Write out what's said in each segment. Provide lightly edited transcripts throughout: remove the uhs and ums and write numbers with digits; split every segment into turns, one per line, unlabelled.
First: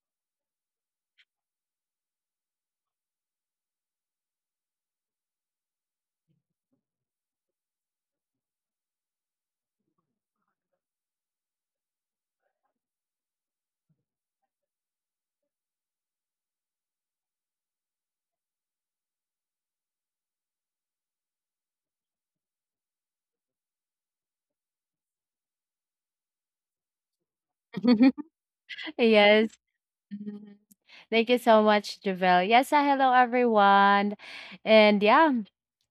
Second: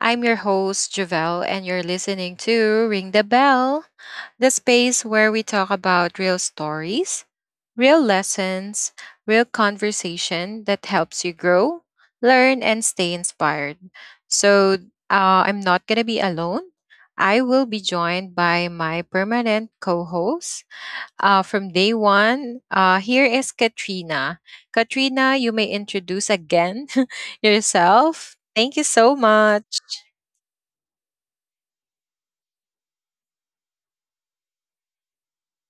I'm your host, Javelle, and you're listening to Ring the Bell, the space where we talk about real stories, real lessons, real conversation that helps you grow, learn, and stay inspired. So I'm not going to be alone. I will be joined by my permanent co host from day one. Here is Katrina. Katrina, you may introduce again yourself. Thank you so
Yes.
much.
Mhm. Thank you so much, Javel. Yes, hello everyone. And yeah,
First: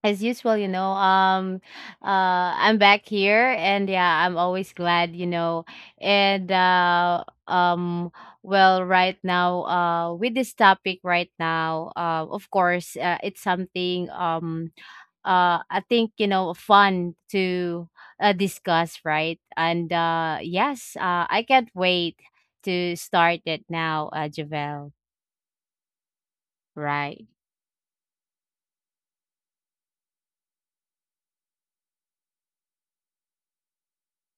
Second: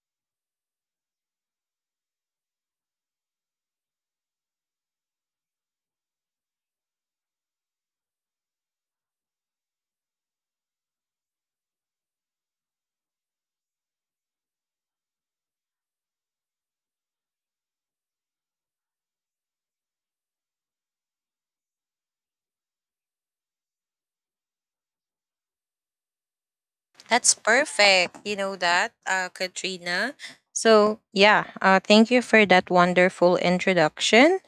as usual, I'm back here and yeah, I'm always glad, you know. And Well, right now with this topic right now, of course, it's something I think, you know, fun to discuss, right? And yes, I can't wait to start it now, Javel,
That's
right?
perfect. You know that, Katrina. So, yeah, thank you for that wonderful introduction.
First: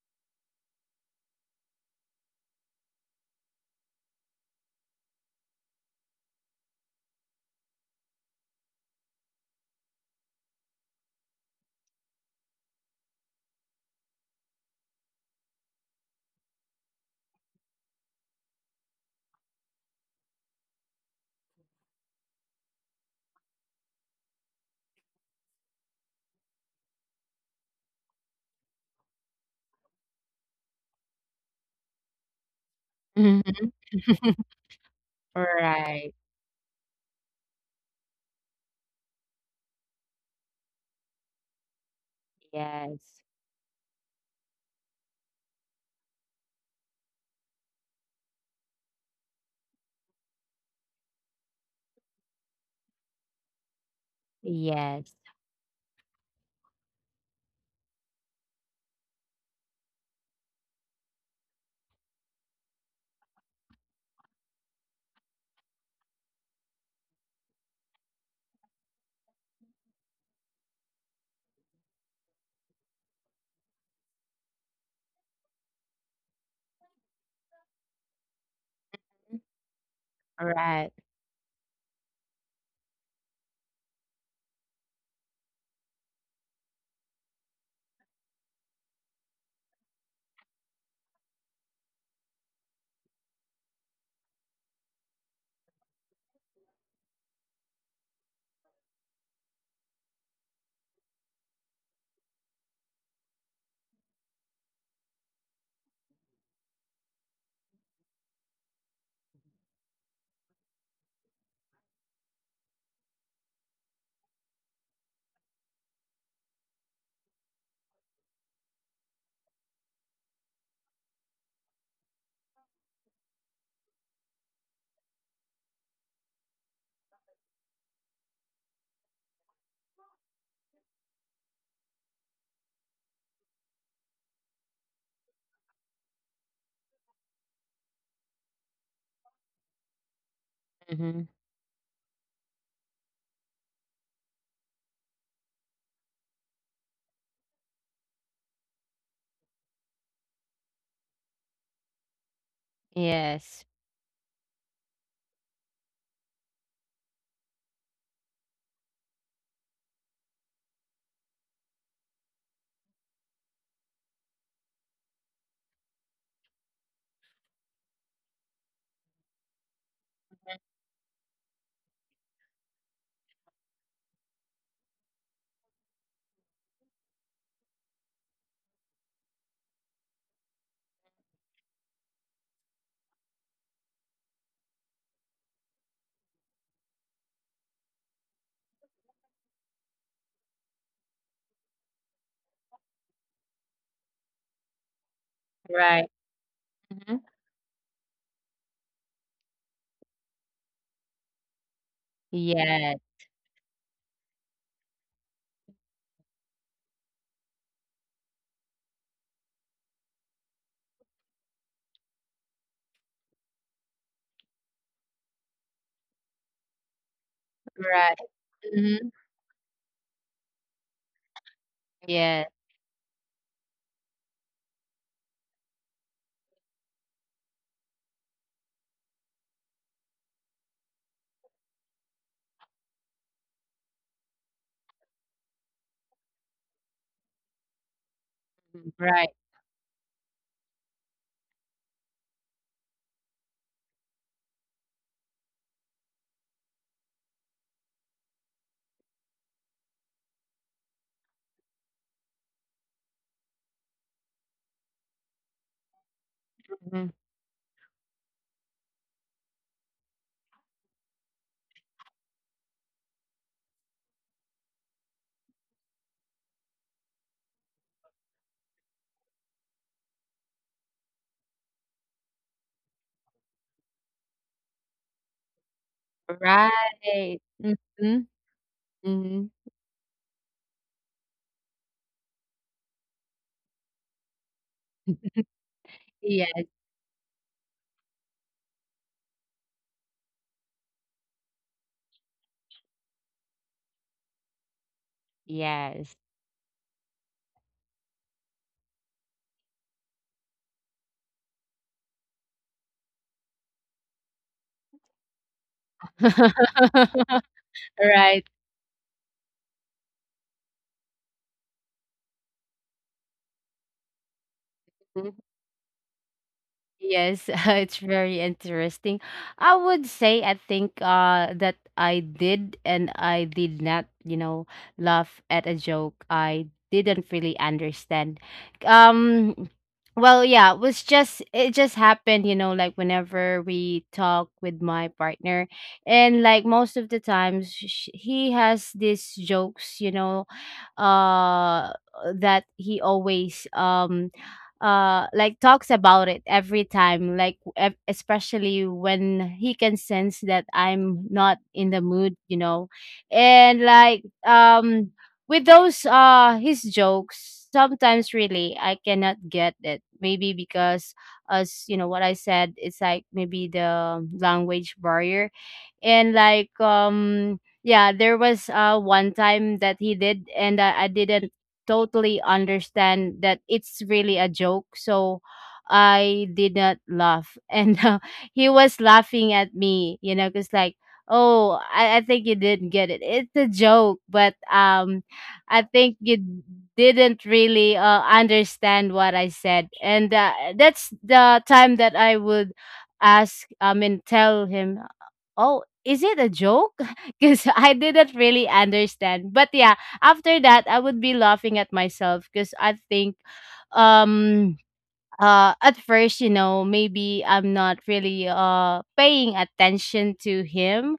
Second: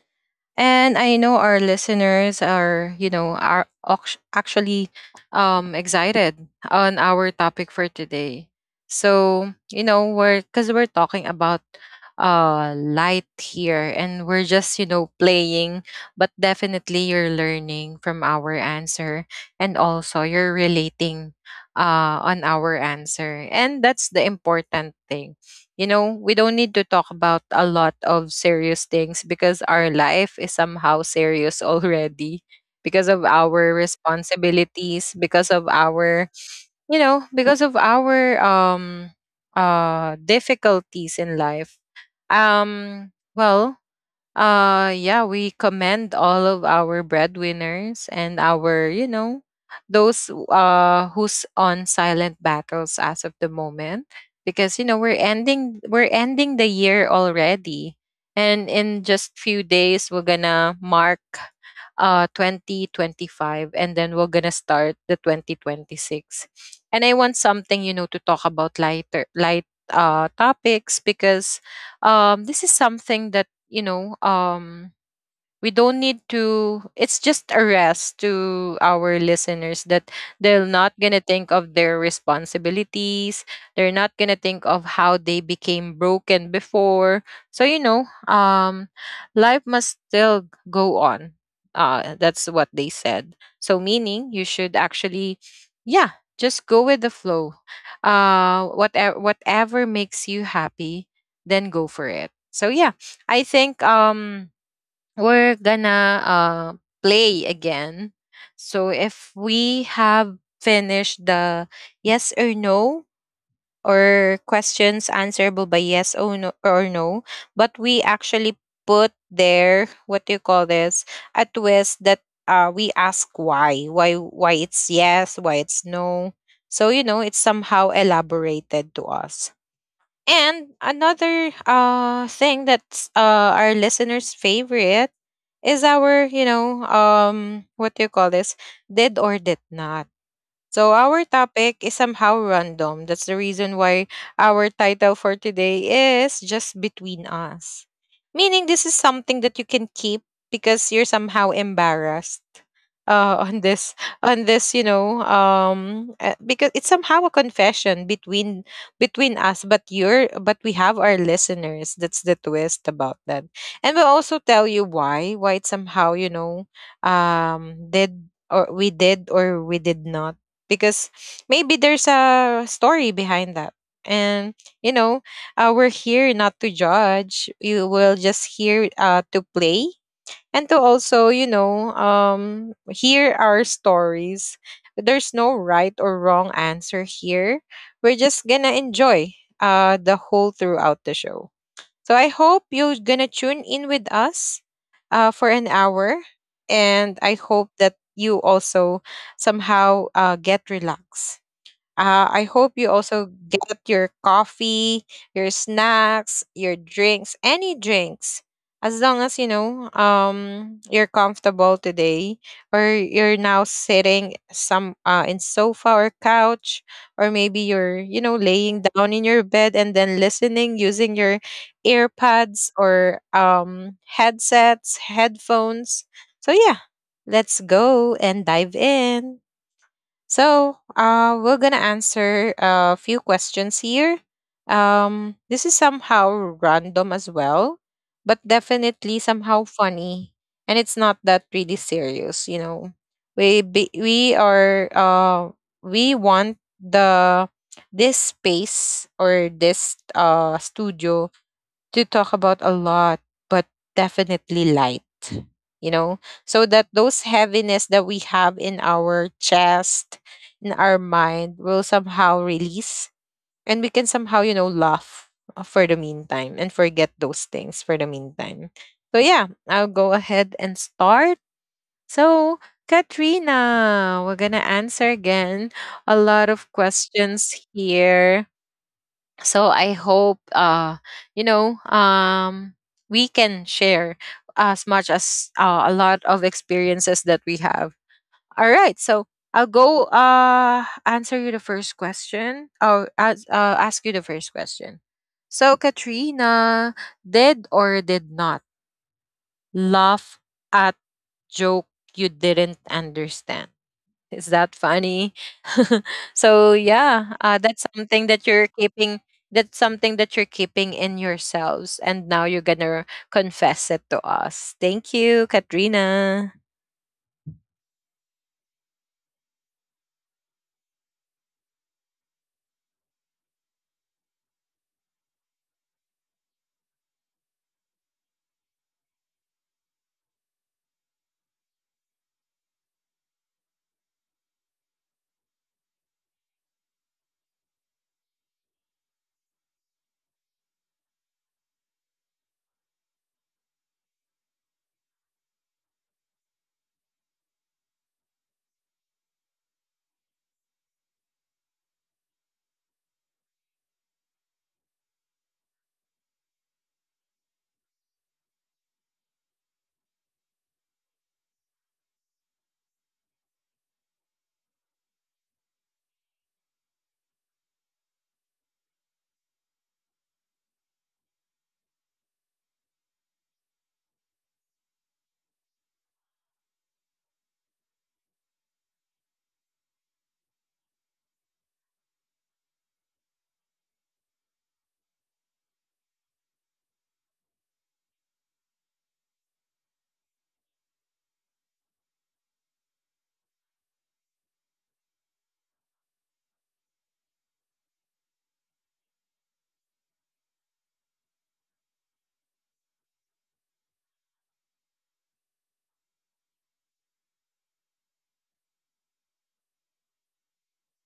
And I know our listeners are, you know, are actually excited on our topic for today. So, you know, we're because we're talking about light here and we're just, you know, playing, but definitely you're learning from our answer and also you're relating on our answer. And that's the important thing, you know, we don't need to talk about a lot of serious things because our life is somehow serious already because of
Mhm.
our responsibilities, because of
Right.
our, you know, because of our difficulties in life. Um
Yes.
well, yeah, we commend all of our breadwinners and our, you know, those who's on silent battles as of the moment because you know
Yes.
we're ending the year already. And in just few days we're gonna mark 2025 and then we're gonna start the 2026. And I want something, you know, to talk about lighter light topics because this is something that, you know, um, we don't need to. It's just a rest to our listeners that they're
Right.
not going to think of their responsibilities, they're not going to think of how they became broken before. So life must still go on, that's what they said. So meaning you should actually, yeah, just go with the flow. Whatever whatever makes you happy, then go for it. So yeah, I think we're gonna play again. So if we have finished the yes or no, or questions answerable by yes or no, but we actually put there, what do you call this, a twist that, we ask why it's yes, why it's no. So you know it's somehow elaborated to us. And another thing that's our listeners' favorite is our, you know, um, what do you call this? Did or did not. So
Hmm.
our topic is somehow random. That's the reason why our title for today is Just Between Us. Meaning this is something that you can keep because you're somehow embarrassed uh,
Yes.
on this on this, you know, because it's somehow a confession between between us, but you're, but we have our listeners. That's the twist about that. And we'll also tell you why it somehow, you know, did, or we did, or we did not, because maybe there's a story behind that. And you know, we're here not to judge. You will just here to play, and to also, you know, hear our stories. There's no right or wrong answer here. We're just gonna enjoy the whole throughout the show. So I hope you're gonna tune in with us for an
Right.
hour,
Mhm.
and I hope that you also somehow get relaxed. I hope
Yes.
you also get your coffee, your snacks, your drinks, any drinks. As long as you're comfortable today, or you're now sitting some in sofa or couch, or maybe you're,
Right.
you know, laying
Mhm.
down in your bed and then listening using your
Yes.
earpads, or headsets, headphones. So yeah, let's go and dive in. So, we're gonna answer a few questions here. This is somehow random as well, but definitely
Right.
somehow funny, and it's not that really serious. You know, we are we want the this space or this studio to talk about a lot, but definitely light, you know, so that
Hmm.
those heaviness that we have in our chest, in our mind, will somehow release, and we can somehow, you know, laugh for the meantime and forget those things for the meantime. So, yeah, I'll go ahead and start. So, Katrina, we're going to answer again a lot of
Right.
questions
Hmm.
here,
Hmm.
so I hope you know um we can share as much as a lot of
Yes.
experiences that we have. All right, so I'll go answer you the first question, or ask you the first question. So
Yes.
Katrina, did or did not laugh at joke you didn't understand. Is that funny? So yeah, that's something
Right.
that you're keeping. That's something that you're keeping in yourselves, and now you're gonna confess it to us. Thank you, Katrina.
Yes, it's very interesting. I would say I think that I did and I did not, you know, laugh at a joke I didn't really understand. Um well, yeah, it just happened, you know, like whenever we talk with my partner, and like most of the times he has these jokes, you know, uh that he always like talks about it every time especially when he can sense that I'm not in the mood, you know. And with those his jokes, sometimes really I cannot get it, maybe because, as you know what I said, it's like maybe the language barrier. And yeah, there was one time that he did and I didn't totally understand that it's really a joke, so I did not laugh and he was laughing at me, you know, because like, oh, I think you didn't get it, it's a joke. But I think you didn't really understand what I said. And that's the time that I would ask, I mean tell him, oh, is it a joke? Because I didn't really understand. But yeah, after that, I would be laughing at myself because I think um at first, you know, maybe I'm not really paying attention to him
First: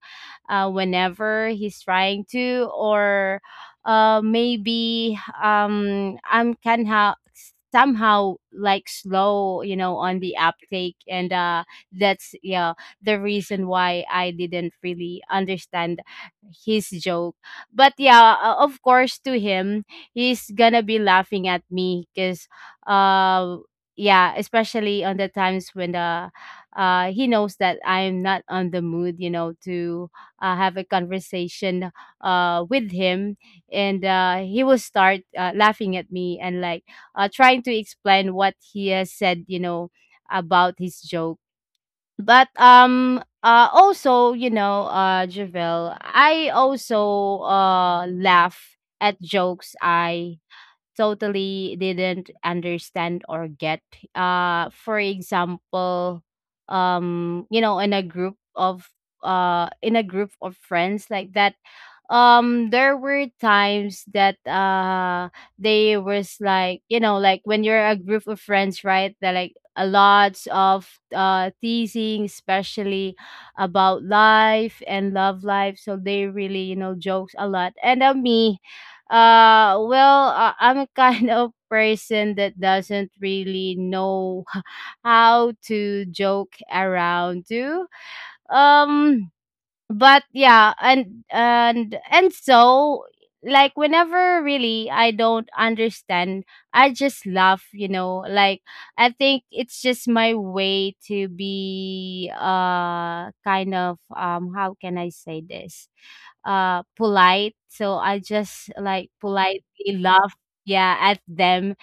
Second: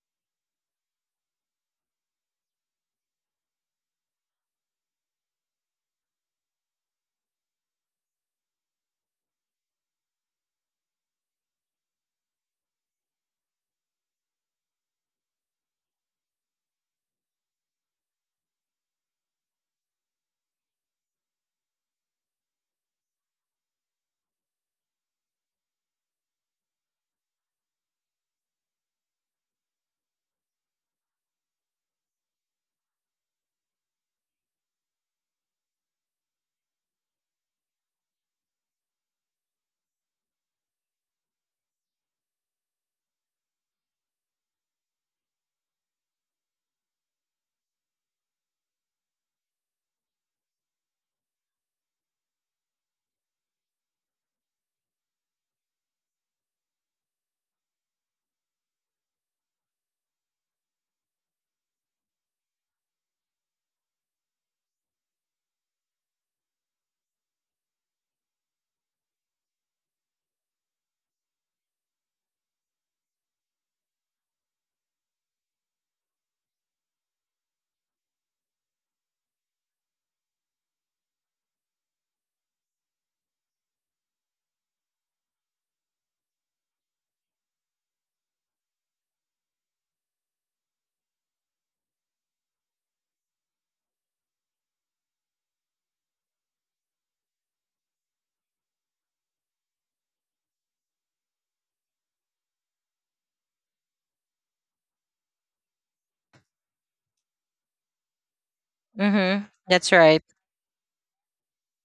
whenever he's trying to, or maybe I'm somehow like slow, you know, on the uptake. And uh that's yeah the reason why I didn't really understand his joke. But yeah, of course, to him, he's gonna be laughing at me because yeah, especially on the times when the he knows that I'm not on the mood, you know, to have a conversation with him. And he will start laughing at me, and like trying to explain what he has said, you know, about his joke. But Also, you know, Javel, I also laugh at jokes I totally didn't understand or get. For example, you know, in a group of in a group of friends like that, there were times that they was like, you know, like when you're a group of friends, right, that like a lots of teasing, especially about life and love life, so they really, you know, jokes a lot. And me, I'm a kind of person that doesn't really know how to joke around too. Um but yeah and so like whenever really I don't understand, I just laugh, you know. Like, I think it's just my way to be kind of, how can I say this, polite. So I just like
Mm-hmm. That's
politely
right.
laugh, yeah, at them,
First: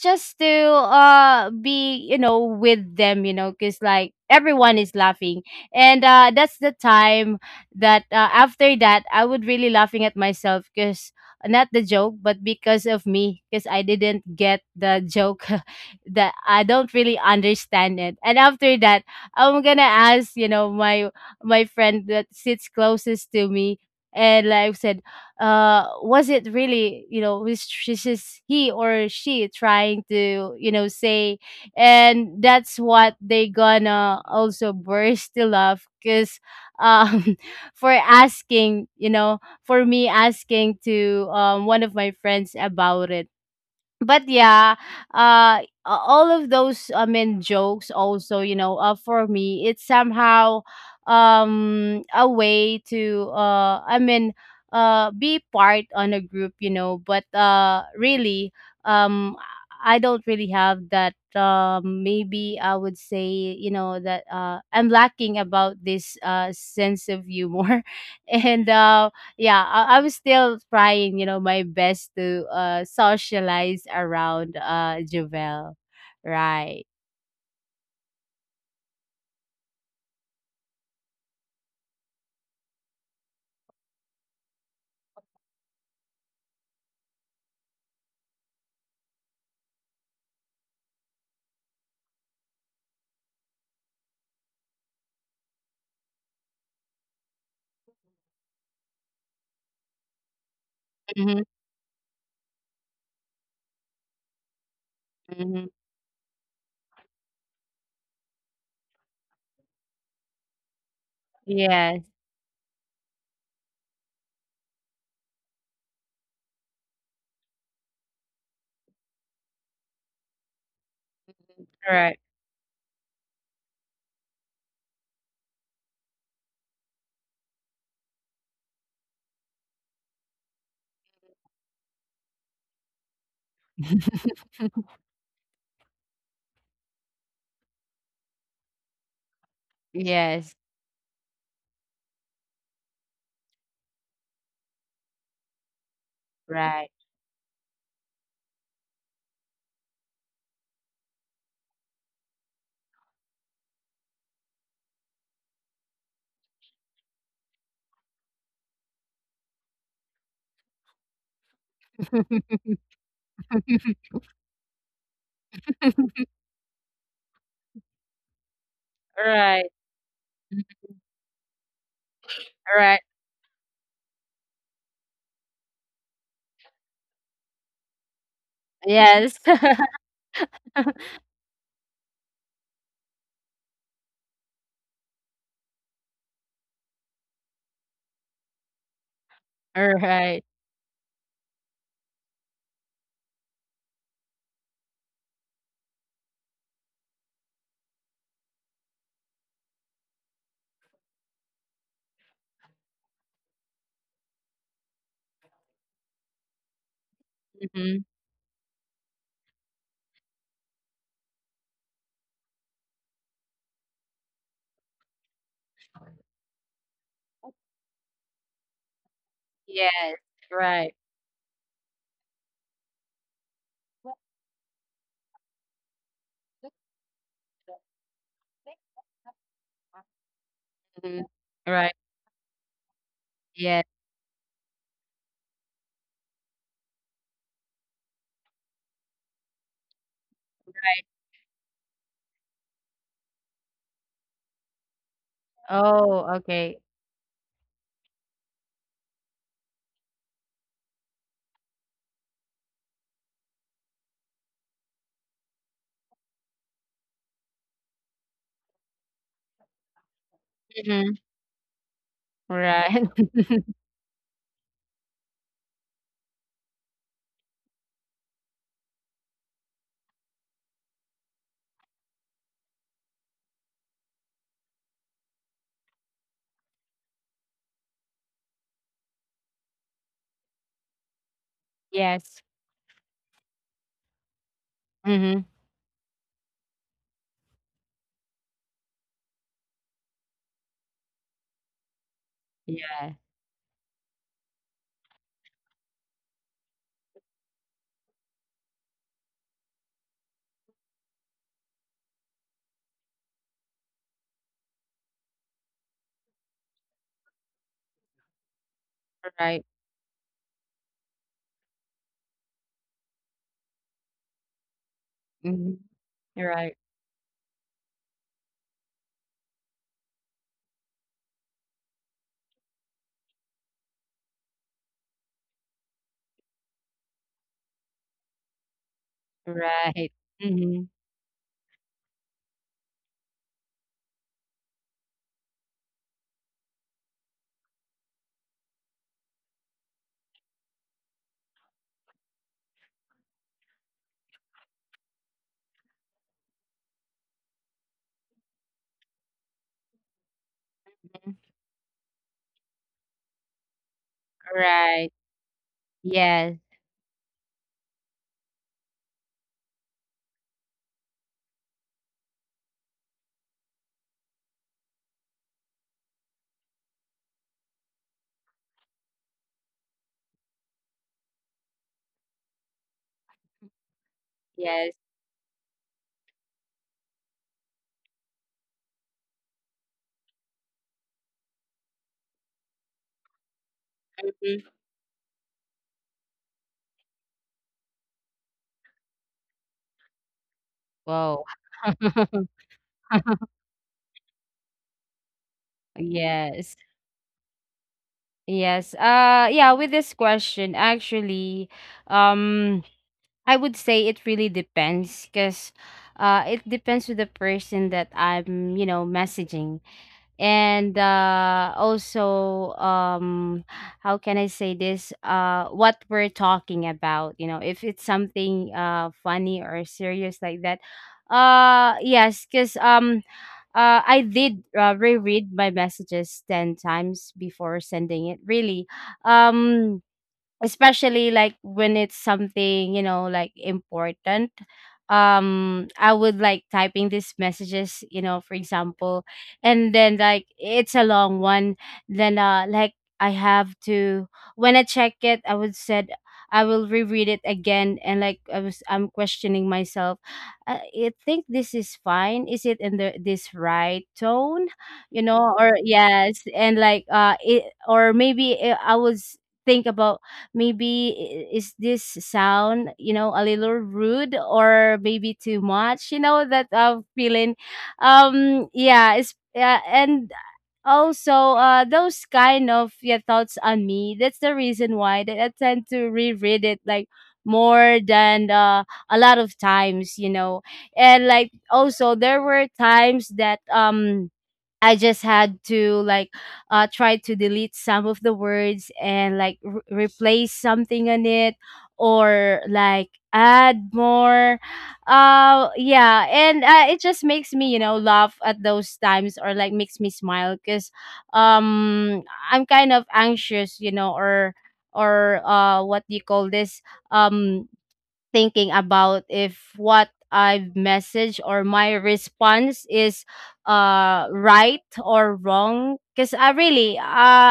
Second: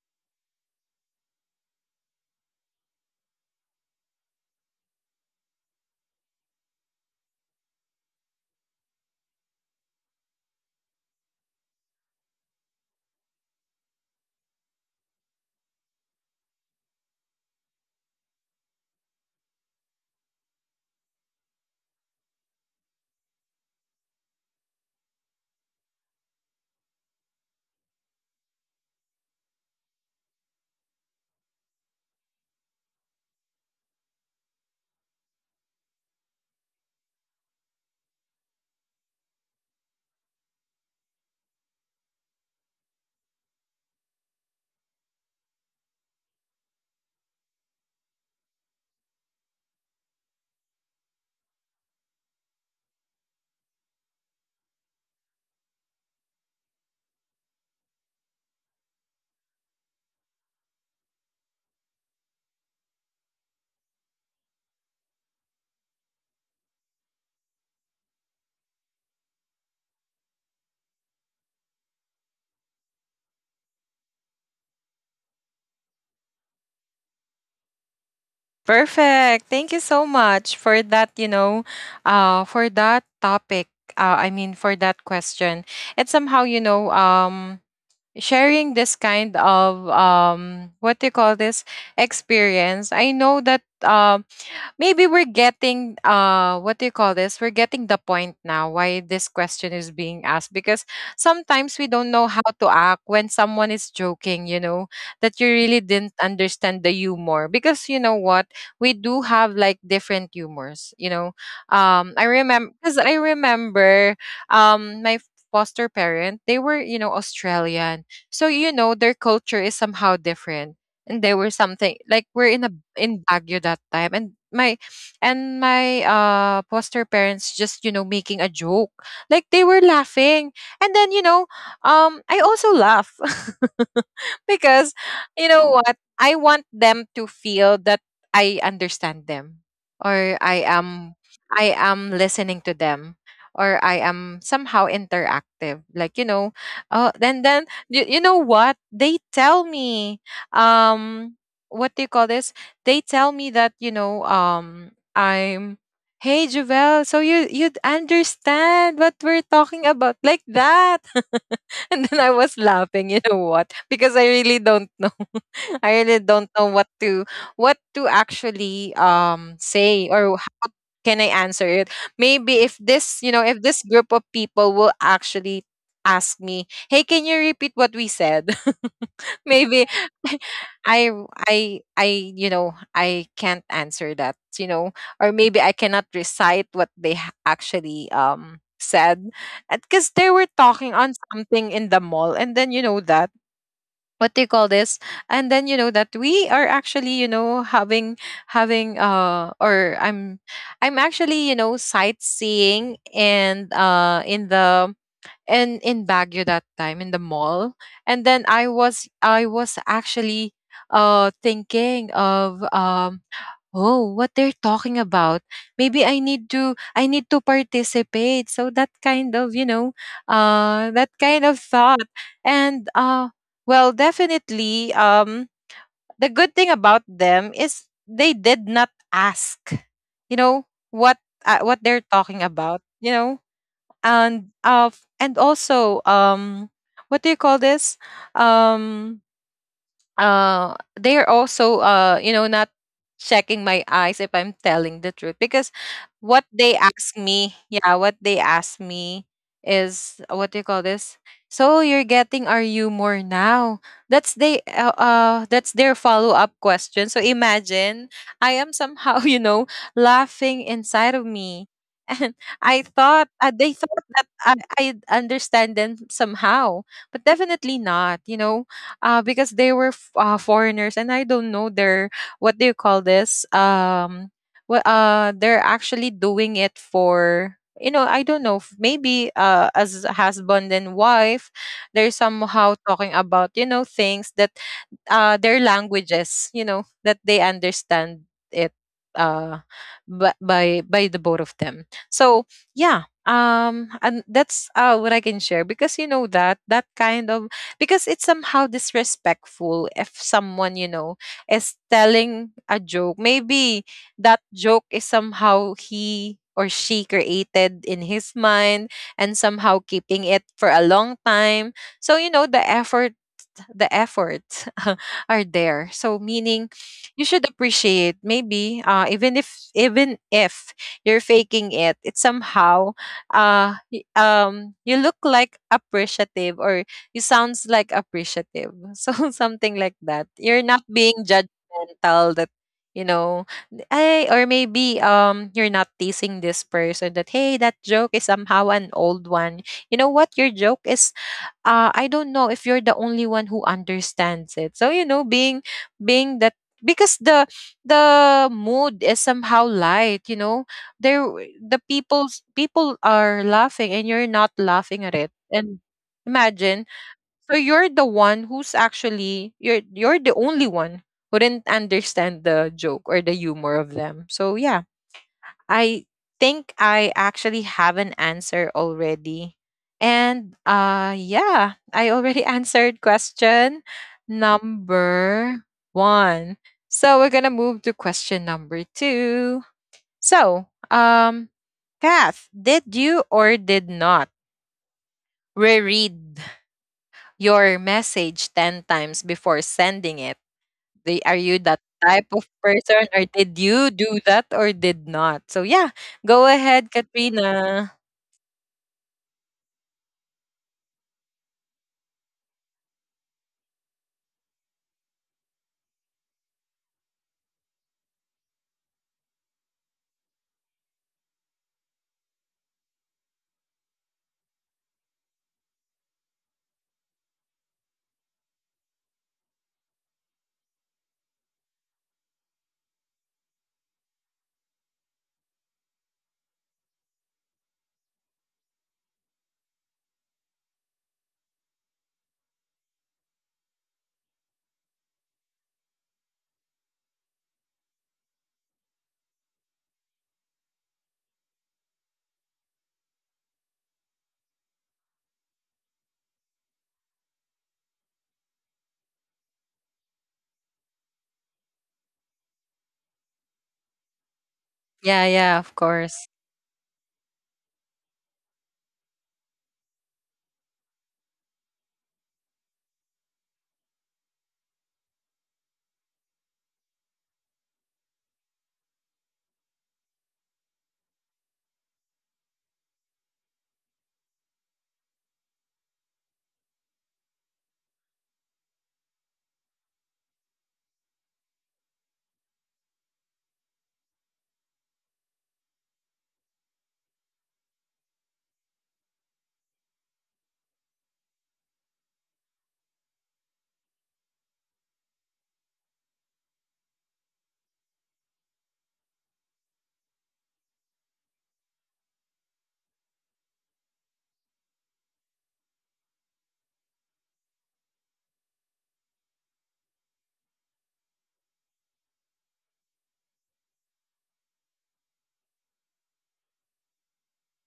just to be, you know, with them, you know, because like everyone is laughing. And that's the time that, after that, I would really laughing at myself because not the joke, but because of me, because I didn't get the joke that I don't really understand it. And after that, I'm gonna ask, you know, my friend that sits closest to me, and like I said, was it really, you know, was she, he or she trying to, you know, say, and that's what they gonna also burst to love because um for asking, you know, for me asking to one of my friends about it. But yeah, uh, a- all of those, I mean jokes also, you know, for me, it's somehow a way to, I mean, be part on a group, you know, but really, um I don't really have that, maybe I would say, you know, that I'm lacking about this sense of humor And yeah, I was still trying, you know, my best to socialize around, Jovel. Right.
Perfect. Thank you so much for that. You know, for that topic. I mean, for that question. It's somehow, you know, sharing this kind of what do you call this, experience. I know that maybe we're getting what do you call this, we're getting the point now why this question is being asked, because
Mm-hmm,
sometimes we don't know how to act when someone is joking, you know, that you really
mm-hmm.
didn't understand the humor, because you know what, we do have like different humors, you know. um
Yes,
i remember because i remember um my foster parent, they were, you know, Australian, so you know their culture is somehow different. And there were something
right.
like we're in a in Baguio that time, and my foster parents just, you know, making a joke, like they were laughing. And then, I also laugh because, you know what? I want them to feel that I understand them, or
Yes,
I am listening to them, or I am somehow interactive. Like, you know,
right.
oh, then you, you know what? They tell me um what do you call this? They tell me that, you know, I'm Hey Javel, so you you'd understand what we're talking about, like that. And then I was laughing, you know what? Because I really don't know. I really don't know what to actually
Right.
say or how can I answer it. Maybe if
Right.
this, you know, if this group of people will actually ask me, "Hey, can you repeat what we said?"
Yes.
Maybe I I you know, I can't answer that, you know, or maybe I cannot recite what they actually said, because they
Right.
were talking on something in the mall. And then you know that, what do you call this, and then you know that we are actually, you know, having having or I'm actually, you know, sightseeing, and in Baguio that time in the mall.
Mm-hmm.
And then I was actually thinking of oh, what they're talking about. Maybe I need to participate. So that kind of, you know,
Yes, right.
that kind of thought. And well, definitely the good thing about them is they did not ask, you know, what
Mhm.
what they're
Right.
talking about, you know.
Yes.
And uh and also what do you call this? Um they are also you know not checking my eyes if I'm telling the truth, because
Oh, okay.
what they ask me is, what do you call this, so you're getting, are you more now, that's they that's their follow-up question. So imagine I am somehow you know laughing inside
Hmm.
of me and I
Right.
thought, they thought that I understand them somehow, but definitely not, you know, because they were foreigners, and I don't know their, what do you call this, what they're actually doing it for, you know, I don't know, maybe as a husband and wife they're
Yes.
somehow talking about, you know, things that,
Mm-hmm.
their languages, you know, that they understand it, uh, by the both of them. So yeah,
Yeah.
and that's what I can share. Because you know that that kind of, because it's somehow disrespectful if someone, you know, is telling a joke. Maybe that joke is somehow he or she created in his mind and somehow
Right.
keeping it for a long time. So you know the efforts are there.
Mm-hmm.
So meaning
Right.
you should appreciate, maybe, even if you're faking it, it somehow you look like appreciative, or you sounds like appreciative. So something like
Right.
that. You're not
Mhm.
being judgmental that you know or maybe you're not teasing this person that hey, that joke is somehow an old one. You know what your joke is. I don't know if you're the only one who understands it. So you know, being being that because the mood is somehow light, you know, there the people are laughing and you're not laughing
Right.
at it. And
Yes,
imagine, so you're the one who's actually, you're the only one who didn't understand the joke or the humor of them. So yeah, I think I actually have an answer already. And yeah, I already answered question
yes.
number 1. So we're going to move to question number 2. So, Kath, did you or did not
Mhm.
reread your message 10 times before sending it? Are you
Whoa.
that type of person, or did you do that or did not? So yeah, go
Yes.
ahead, Katrina.
Yes. Yeah, with this question actually, um I would say it really depends because it depends with the person that I'm, you know, messaging. And also how can I say this, what we're talking about, you know, if it's something funny or serious like that. Yes, because I did, reread my messages 10 times before sending it, really, um especially like when it's something, you know, like important. I would like typing these messages, you know, for example, and then like it's a long one, then like I have to, when I check it, I would said I will reread it again. And like, I'm questioning myself, I think this is fine, is it in the this right tone,
Yeah,
you
yeah,
know?
of
Or
course.
yes, and like it, or maybe, I was think about, maybe, is this sound, you know, a little rude, or maybe too much, you know, that feeling. Yeah it's yeah And also, those kind of, yeah, thoughts on me, that's the reason why that I tend to reread it like more than a lot of times, you know. And like also there were times that I just had to like try to delete some of the words, and like replace something on it, or like add more. Yeah, and it just makes me, you know, laugh at those times, or like makes me smile because, um, I'm kind of anxious, you know, or what do you call this, Um, thinking about if what I've messaged or my response is right or wrong, because I really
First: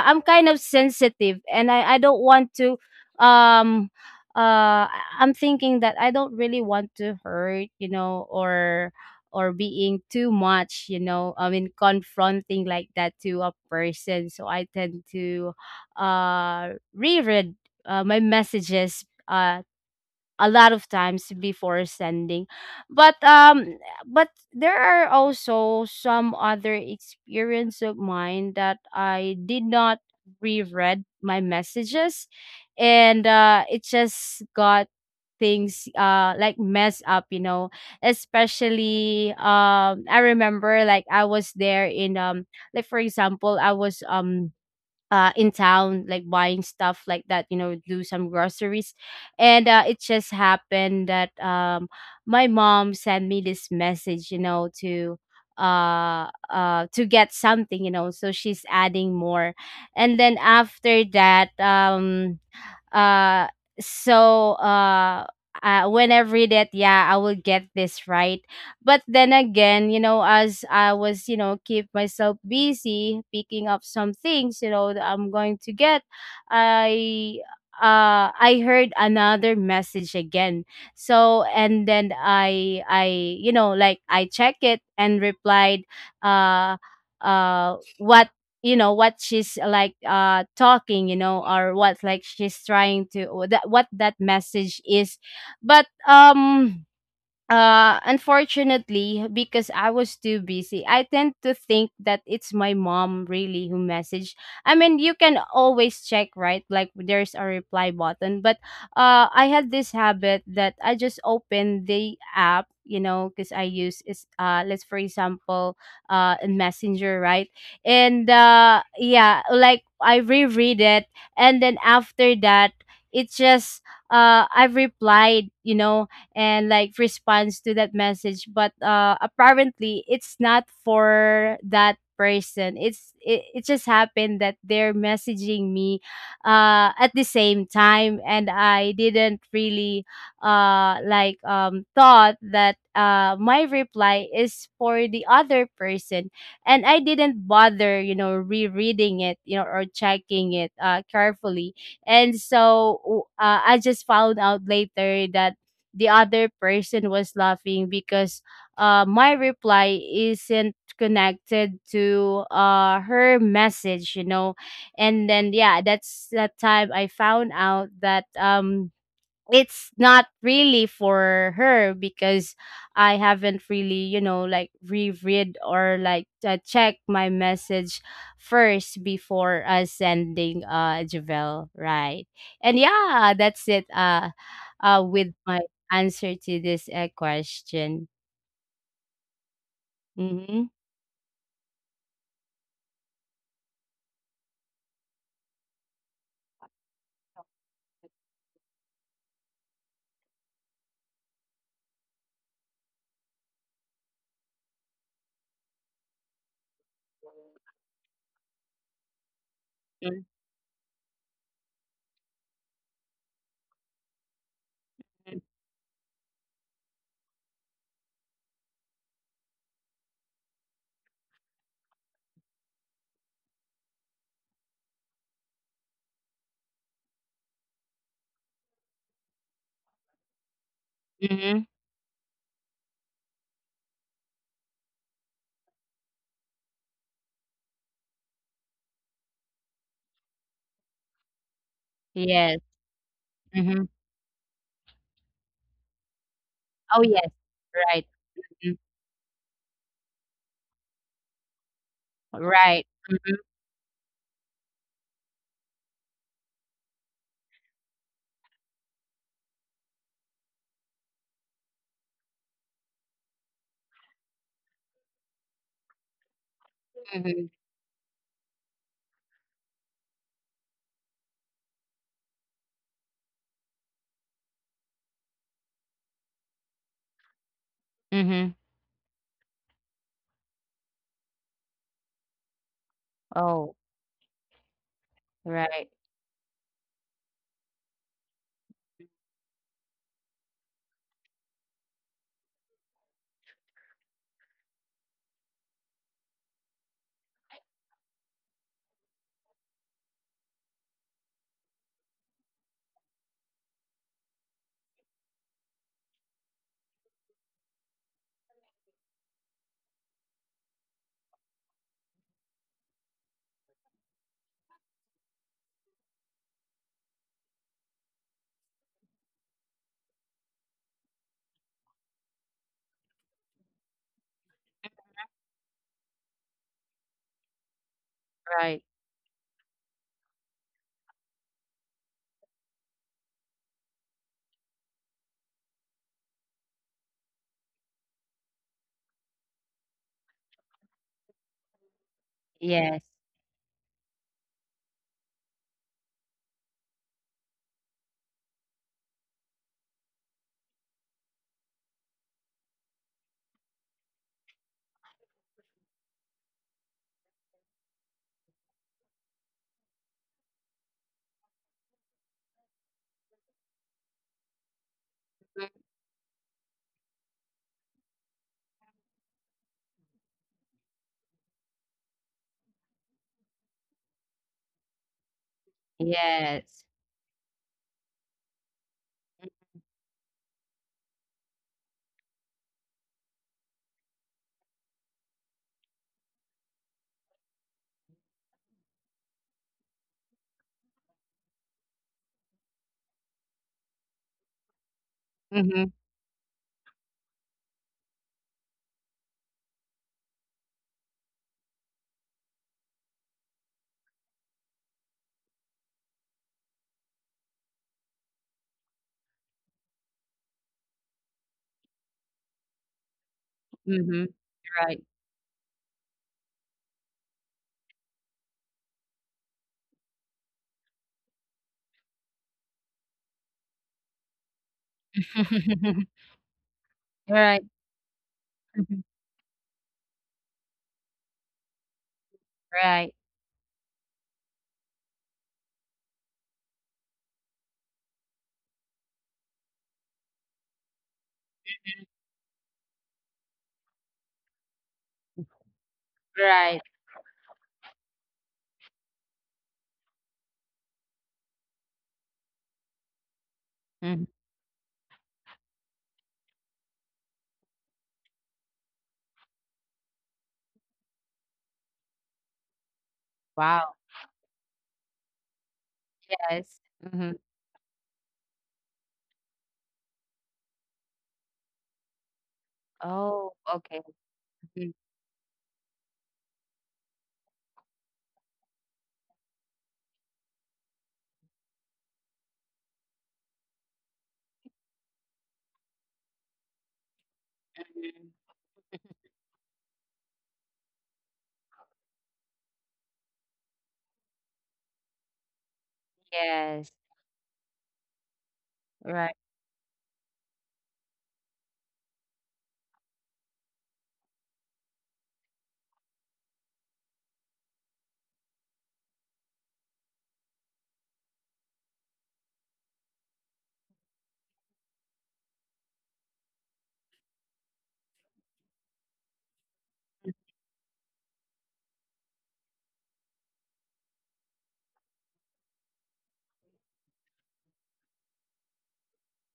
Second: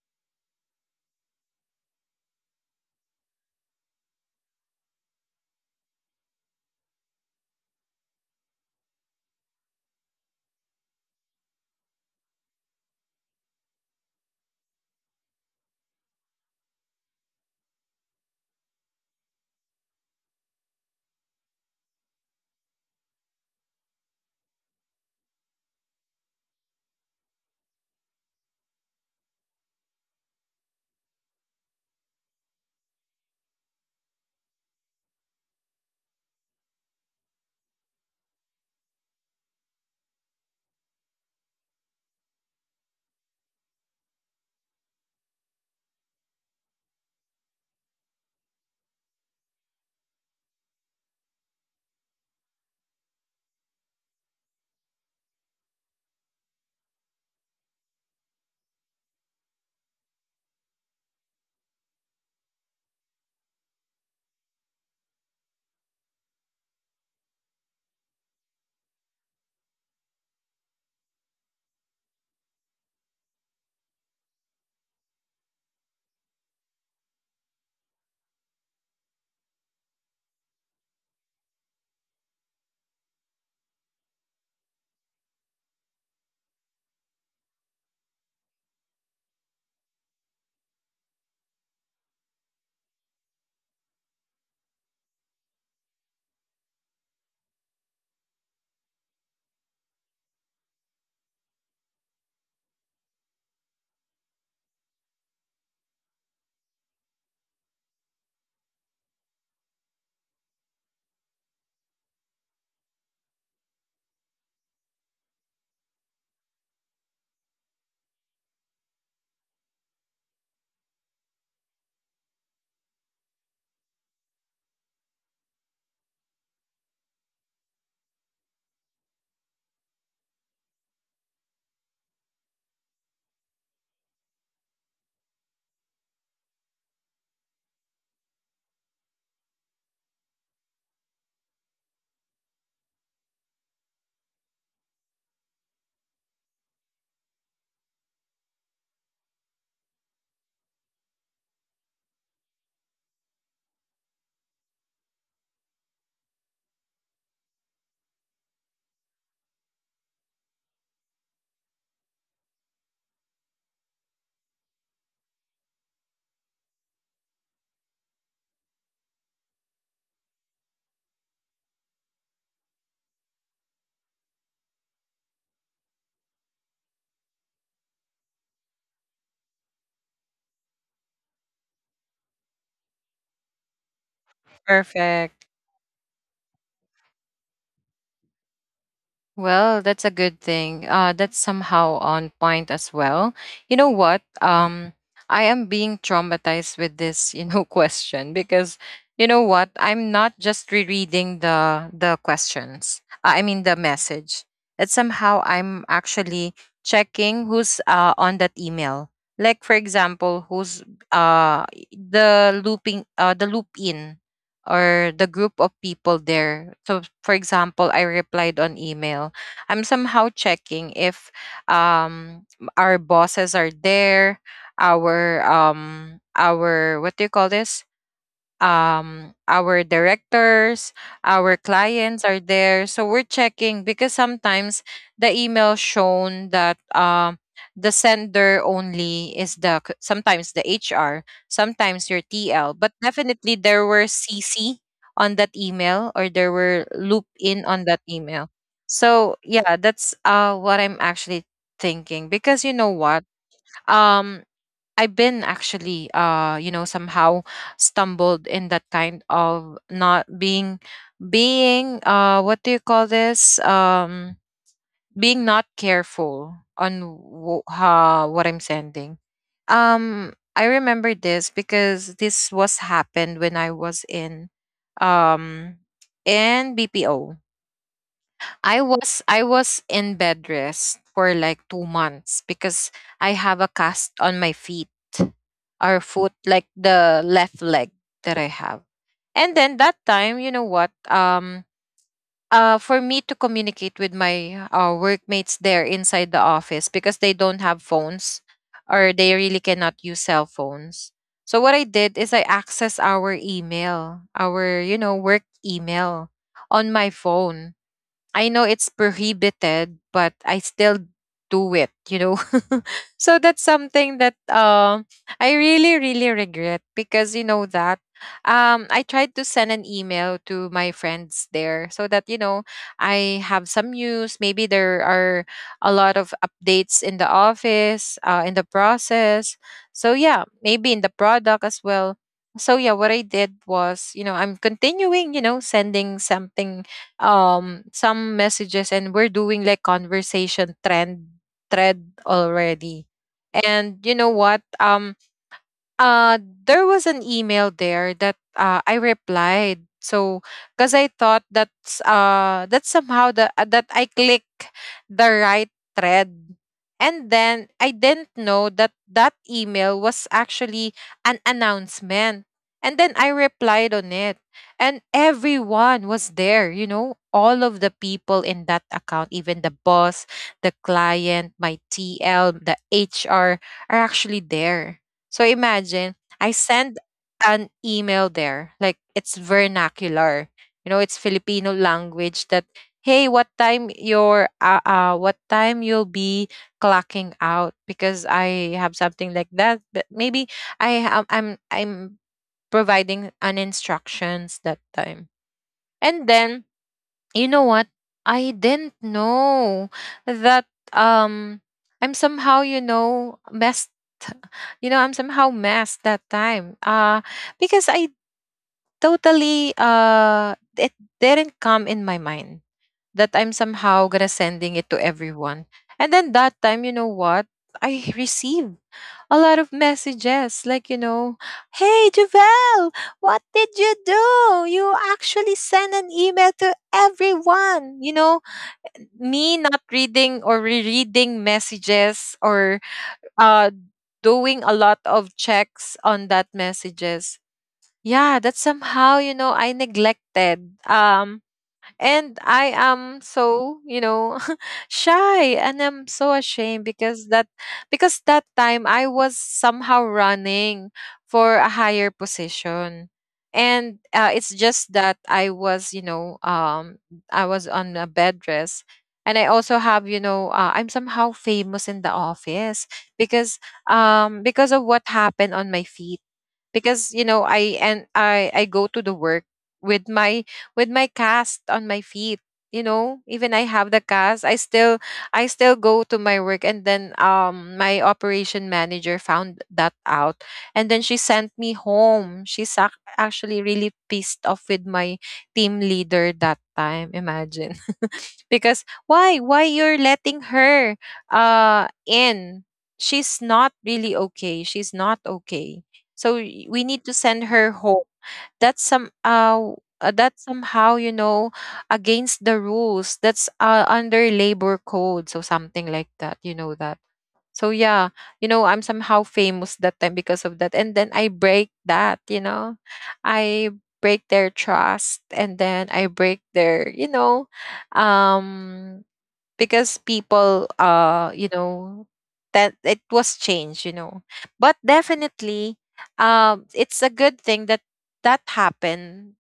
I'm kind of sensitive, and I don't want to, um I'm thinking that I don't really want to hurt, you know, or being too much, you know, I mean confronting like that to a person. So I tend to reread, my messages a lot of times before sending. But um but there are also some other experience of mine that I did not reread my messages, and it just got things like mess up, you know, especially, I remember, like I was there in, like for example I was, in town, like buying stuff like that, you know, do some groceries. And it just happened that, my mom sent me this message, you know, to get something, you know, so she's adding more. And then after that, uh, so uh, when I read it, yeah, I will get this right. But then again, you know, as I was, you know, keep myself busy picking up some things, you know, that I'm going to get, I I heard another message again. So, and then I you know, like I check it, and replied uh what, you know, what she's like talking, you know, or what like she's trying to, or that what that message is. But Unfortunately, because I was too busy, I tend to think that it's my mom really who messaged. I mean, you can always check, right? Like there's a reply button, but I had this habit that I just open the app, you know, because I use is, let's for example, in Messenger, right? And yeah, like I reread it, and then after that, it's just, I've replied, you know, and like responds to that message. But apparently it's not for that person, it just happened that they're messaging me at the same time, and I didn't really thought that my reply is for the other person, and I didn't bother, you know, rereading it, you know, or checking it carefully. And so, I just found out later that the other person was laughing because, my reply isn't connected to, her message, you know. And then, yeah, that's that time I found out that it's not really for her because I haven't really, like reread or like check my message first before sending Javel, right? And yeah, that's it with
Perfect.
my answer to this question.
Well, that's a good
Mhm.
thing. That's somehow on point as well. You know what? I am being traumatized with this, you know, question because you know what? I'm not just rereading the questions. I mean the message. It's somehow I'm actually checking who's on that email. Like for
Mhm.
example, who's uh the looping the loop in, or the group of people there. So, for example, I replied on email. I'm somehow checking if um, our bosses are there, our what do you call this? Our directors,
Mhm.
our clients are there, so we're checking because sometimes the email shown that the sender only is sometimes the HR, sometimes your
Yes.
TL, but definitely
Mhm.
there were CC on that email, or there
Oh,
were
yes.
loop in on
Right.
that email.
Mhm.
So yeah, that's what I'm actually thinking because
Right.
you know
Mhm.
what? um I've been actually, you know, somehow stumbled in that kind of not being, being, what do you call this? Being not careful on
Mhm.
what I'm sending. I remember this because this was happened when I was um, in BPO.
Mhm.
I was in bed rest for like 2 months because I have a
Oh,
cast on my feet,
right.
or foot, like the left leg that I have. And then that time, you know what? For me to communicate with my workmates there inside the office because they don't have phones, or they really cannot use cell phones. So what I did is I access our email, our you know work email on my phone. I know it's prohibited, but I still do it, you know. So that's something that I really really regret because you know that I tried to send an email to my friends there so that you know I have some news, maybe there are a lot of updates in the office, in the
Right.
process. So yeah, maybe in the product as well. So yeah, what I did was, you know, I'm continuing, you know, sending something, some messages, and we're doing like conversation trend thread
Yes.
already. And you know what? Uh there was an email there that I replied. So because I thought that's that somehow the that I click the right thread. And then I didn't know that that email was actually an announcement. And then I replied on it. And everyone was there, you know, all of the people in that account, even the boss, the client, my TL, the HR are actually there. So imagine I
Yes.
send an email there, like it's vernacular. You know, it's Filipino language that hey, what time your what time you'll be clocking out because I have something like that, but maybe I am I'm providing an instructions that time.
Mhm,
And then you know what? I didn't know that um I'm somehow, you know, I'm somehow messed that time. Because I totally it didn't come in my mind that I'm somehow
mhm.
gonna sending it to
Right.
everyone. And then that time, you know what? I received a lot of messages like, you know, hey Javel, what did you do? You actually sent an email to
Right.
everyone, you know?
Mhm.
Me not reading or rereading messages, or
Right,
uh doing a lot of checks on that messages, yeah, that's somehow you know I neglected. And I am so, you know, shy, and I'm so
right.
ashamed because that, because that time I was somehow running for a higher position. And
Mhm.
it's just that I was, you know, I was on a bed rest, and I also have, you know, I'm somehow famous in the office because
Wow.
because of what happened on my feet,
Yes.
because you
Mhm.
know I and I I go to the work with my cast on my feet. You know,
Oh,
even I have
okay.
the cast, I
Mhm.
still go to my work, and then my operation manager found that out, and then she sent me home. She's actually really pissed off with my team leader that time. Imagine,
Mhm.
because why you're letting her in she's not really okay, she's not okay, so
Yes.
we need to send her home. That's
Right,
that's somehow you know against the rules. That's under labor code, so something like that, you know. That so yeah, you know, I'm somehow famous that time because of that. And then I break that, you know. I break their trust, and then I break their, you know, um because people you know, that it was changed, you know. But definitely, it's a good thing that that happened.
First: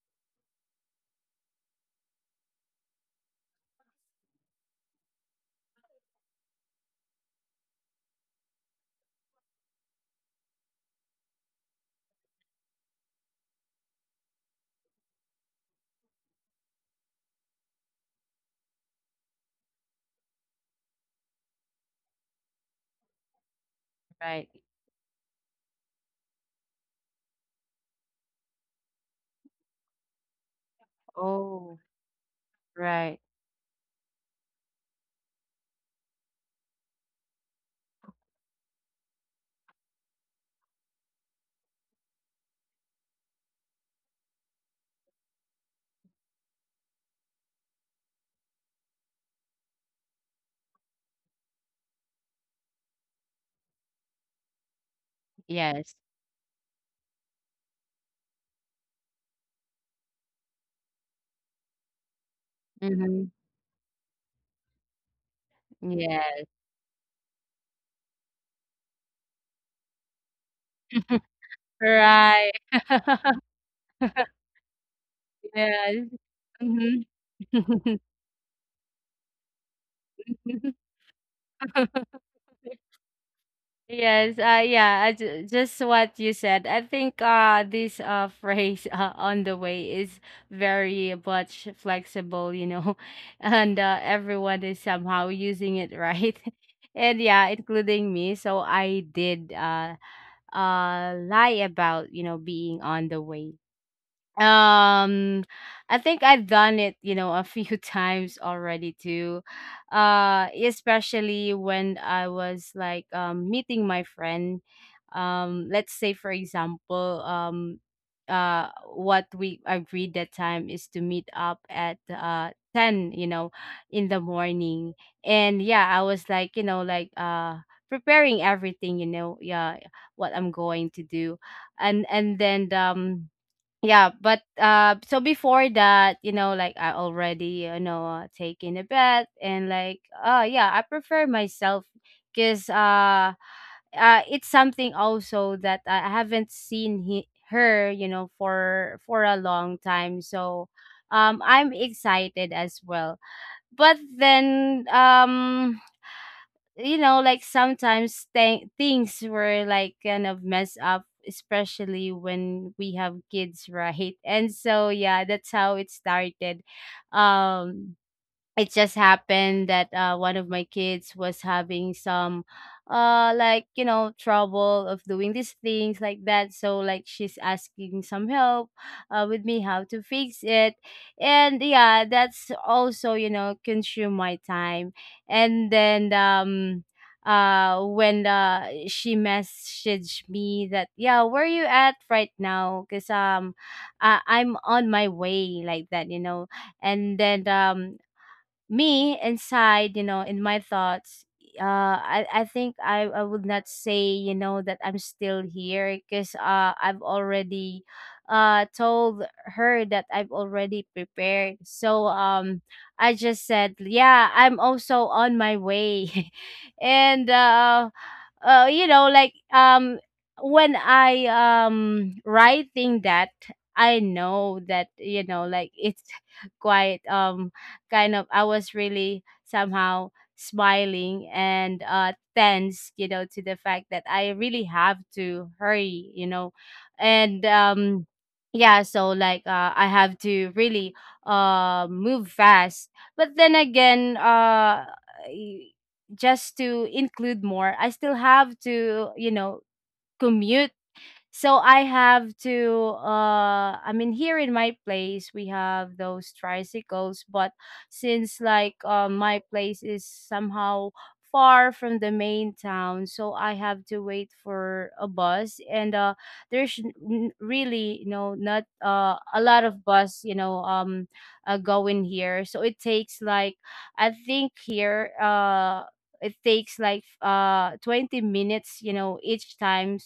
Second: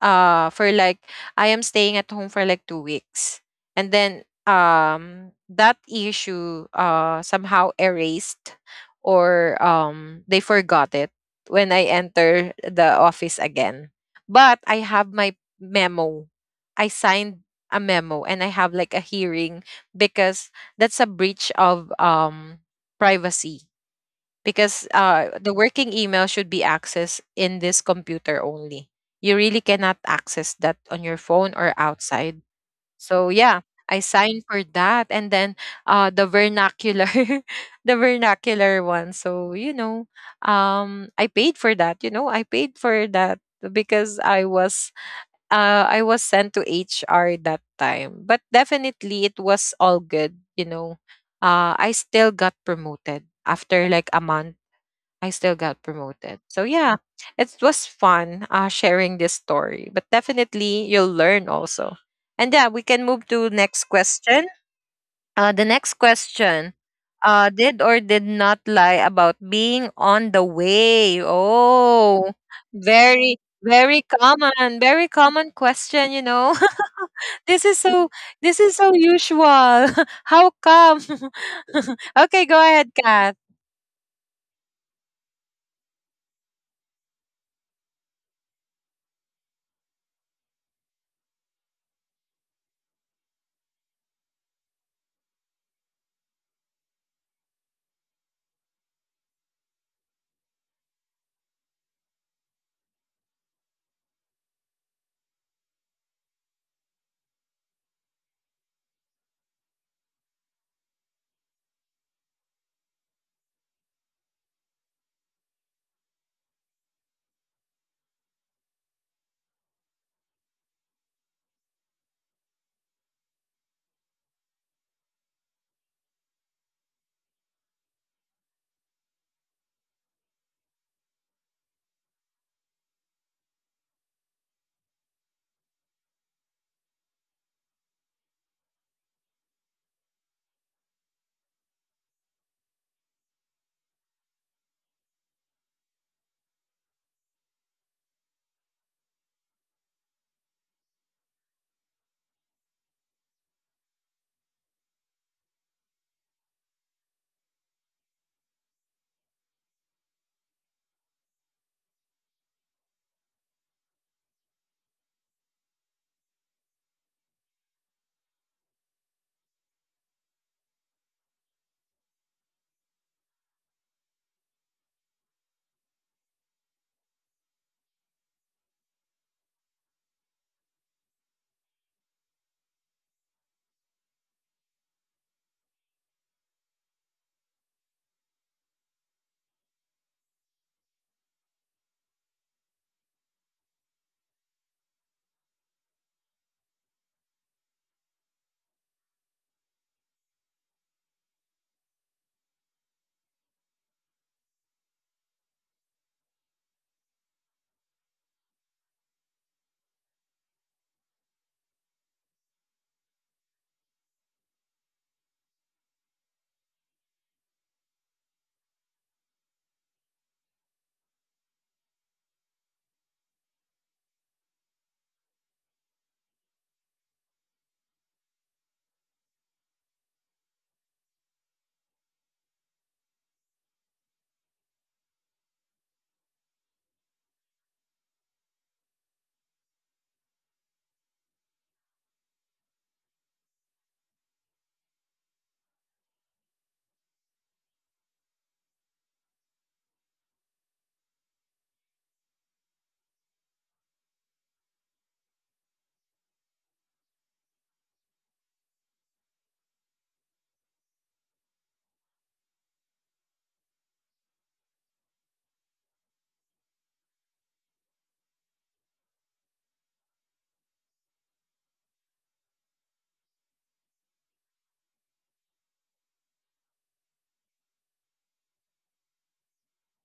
For like I am staying at home for like 2 weeks. And then that issue somehow erased, or they forgot it when I enter the office again. But I have my memo. I signed a memo, and I have like a hearing because that's a breach of privacy,
right.
because the working email should be accessed in this computer only. You really cannot access that on your phone or
Oh.
outside.
Right.
So yeah, I signed for that, and then the vernacular, the vernacular one. So you know, I paid for that. You know, I paid for that because I was sent to HR that time. But definitely, it was all good. You know, I still got promoted after like a month, I still got
Yes.
promoted. So yeah, it was fun sharing this story, but definitely you'll learn also. And yeah, we can move
Mhm.
to next question. The next
Yes.
question. Did or did not lie about being on the way. Oh,
Right.
very, very common
Yes.
question, you know.
Mhm.
This is so, this is so usual. How come? Okay, go ahead, Kath.
Yes, just what you said. I think this phrase on the way is very much flexible, you know, and everyone is somehow using it, right. And yeah, including me. So I did lie about, you know, being on the way. um I think I've done it, you know, a few times already too, especially when I was like meeting my friend. Let's say, for example, uh what we agreed that time is to meet up at 10, you know, in the morning. And yeah, I was like, you know, like preparing everything, you know, yeah, what I'm going to do. And then, yeah, but so before that, you know, like I already, you know, taken a bath, and like, oh yeah, I prefer myself, because it's something also that I haven't seen her, you know, for a long time, so I'm excited as well. But then you know, like sometimes things were like kind of messed up, especially when we have kids, right? And so yeah, that's how it started. Um, it just happened that one of my kids was having some like, you know, trouble of doing these things like that, so like she's asking some help with me, how to fix it. And yeah, that's also, you know, consume my time. And then when she messaged me that, yeah, where you at right now, because I'm on my way, like that, you know. And then me inside, you know, in my thoughts, I think I would not say, you know, that I'm still here, because I've already told her that I've already prepared. So I just said, yeah, I'm also on my way. And you know, like when I writing that, I know that, you know, like it's quite kind of, I was really somehow smiling and tense, you know, to the fact that I really have to hurry, you know. And yeah, so like I have to really move fast. But then again, y- just to include more, I still have to, you know, commute. So I have to I mean, here in my place, we have those tricycles, but since like my place is somehow far from the main town, so I have to wait for a bus. And there's really, you know, not a lot of bus, you know, going here. So it takes like, I think here it takes like 20 minutes, you know, each time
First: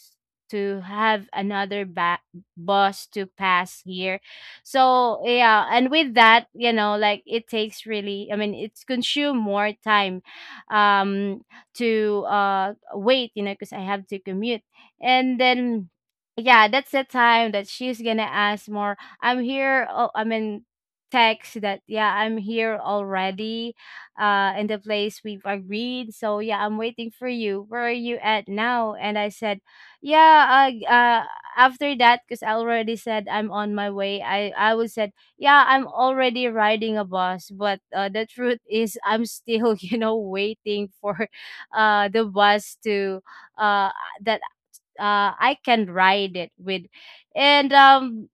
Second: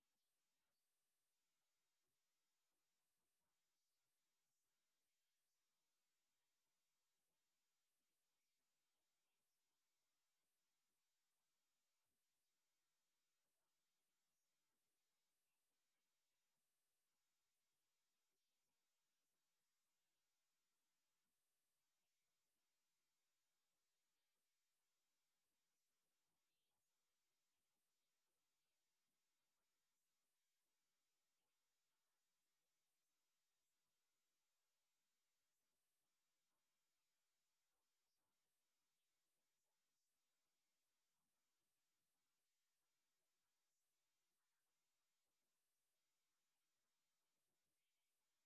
to have boss to pass here. So yeah, and with that, you know, like it takes really, I mean, it's consume more time um to wait, you know, because I have to commute. And then yeah, that's the time that she's going to ask more. I'm here, oh, I mean, text that, yeah, I'm here already in the place we've agreed. So yeah, I'm waiting for you. Where are you at now? And I said, yeah, after that, because I already said I'm on my way, I would said, yeah, I'm already riding a bus. But the truth is I'm still you know, waiting for the bus to uh that I can ride it with. And um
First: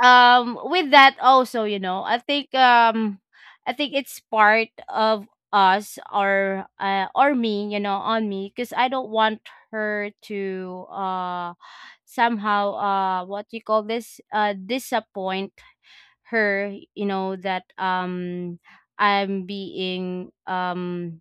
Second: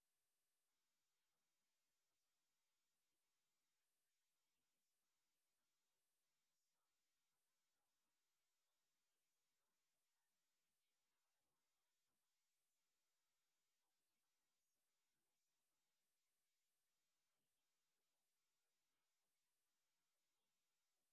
um with that also, you know, I think I think it's part of us, or me, you know, on me, because I don't want her to somehow what you call this, disappoint her, you know, that I'm being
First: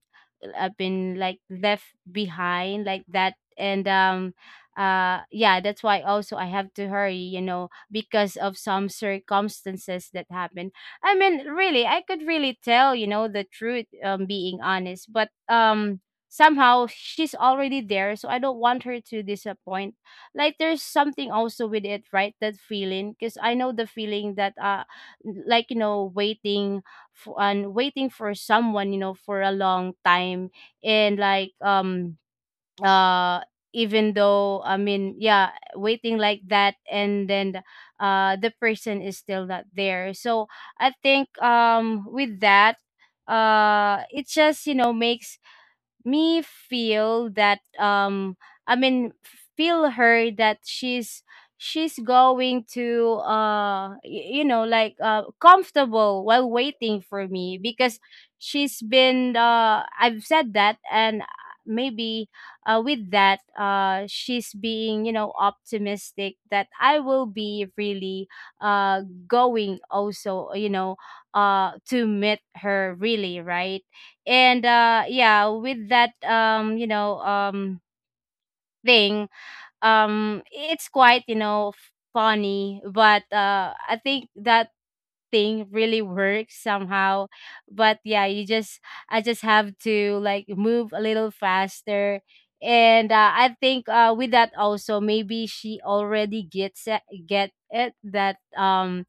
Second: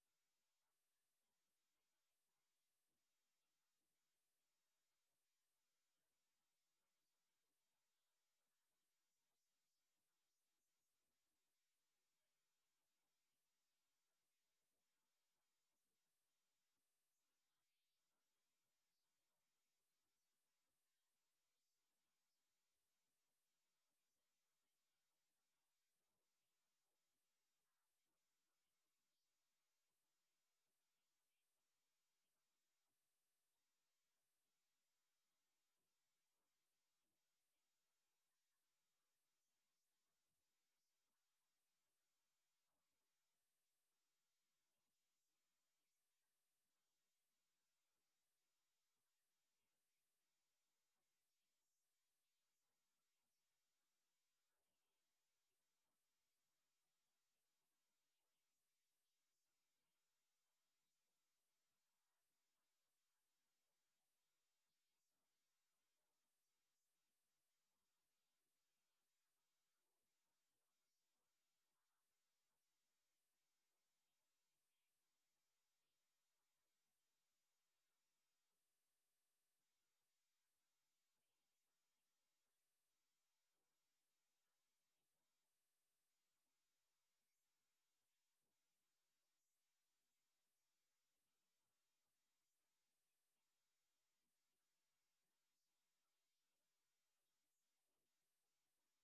I've been like left behind, like that. And yeah, that's why also I have to hurry, you know, because of some circumstances that happened. I mean, really, I could really tell, you know, the truth, being honest, but somehow she's already there, so I don't want her to disappoint. Like, there's something also with it, right, that feeling, because I know the feeling that like, you know, waiting for and waiting for someone, you know, for a long time. And like uh even though I mean, yeah, waiting like that, and then the person is still not there. So I think with that, it just, you know, makes me feel that I mean, feel her that she's going to you know, like comfortable while waiting for me, because she's been I've said that. And maybe with that, she's being, you know, optimistic that I will be really uh going also, you know, to meet her, really, right. And yeah, with that, you know, thing, it's quite, you know, funny, but I think that thing really works somehow. But yeah, you just I just have to like move a little faster. And I think with that also, maybe she already gets it, get it that um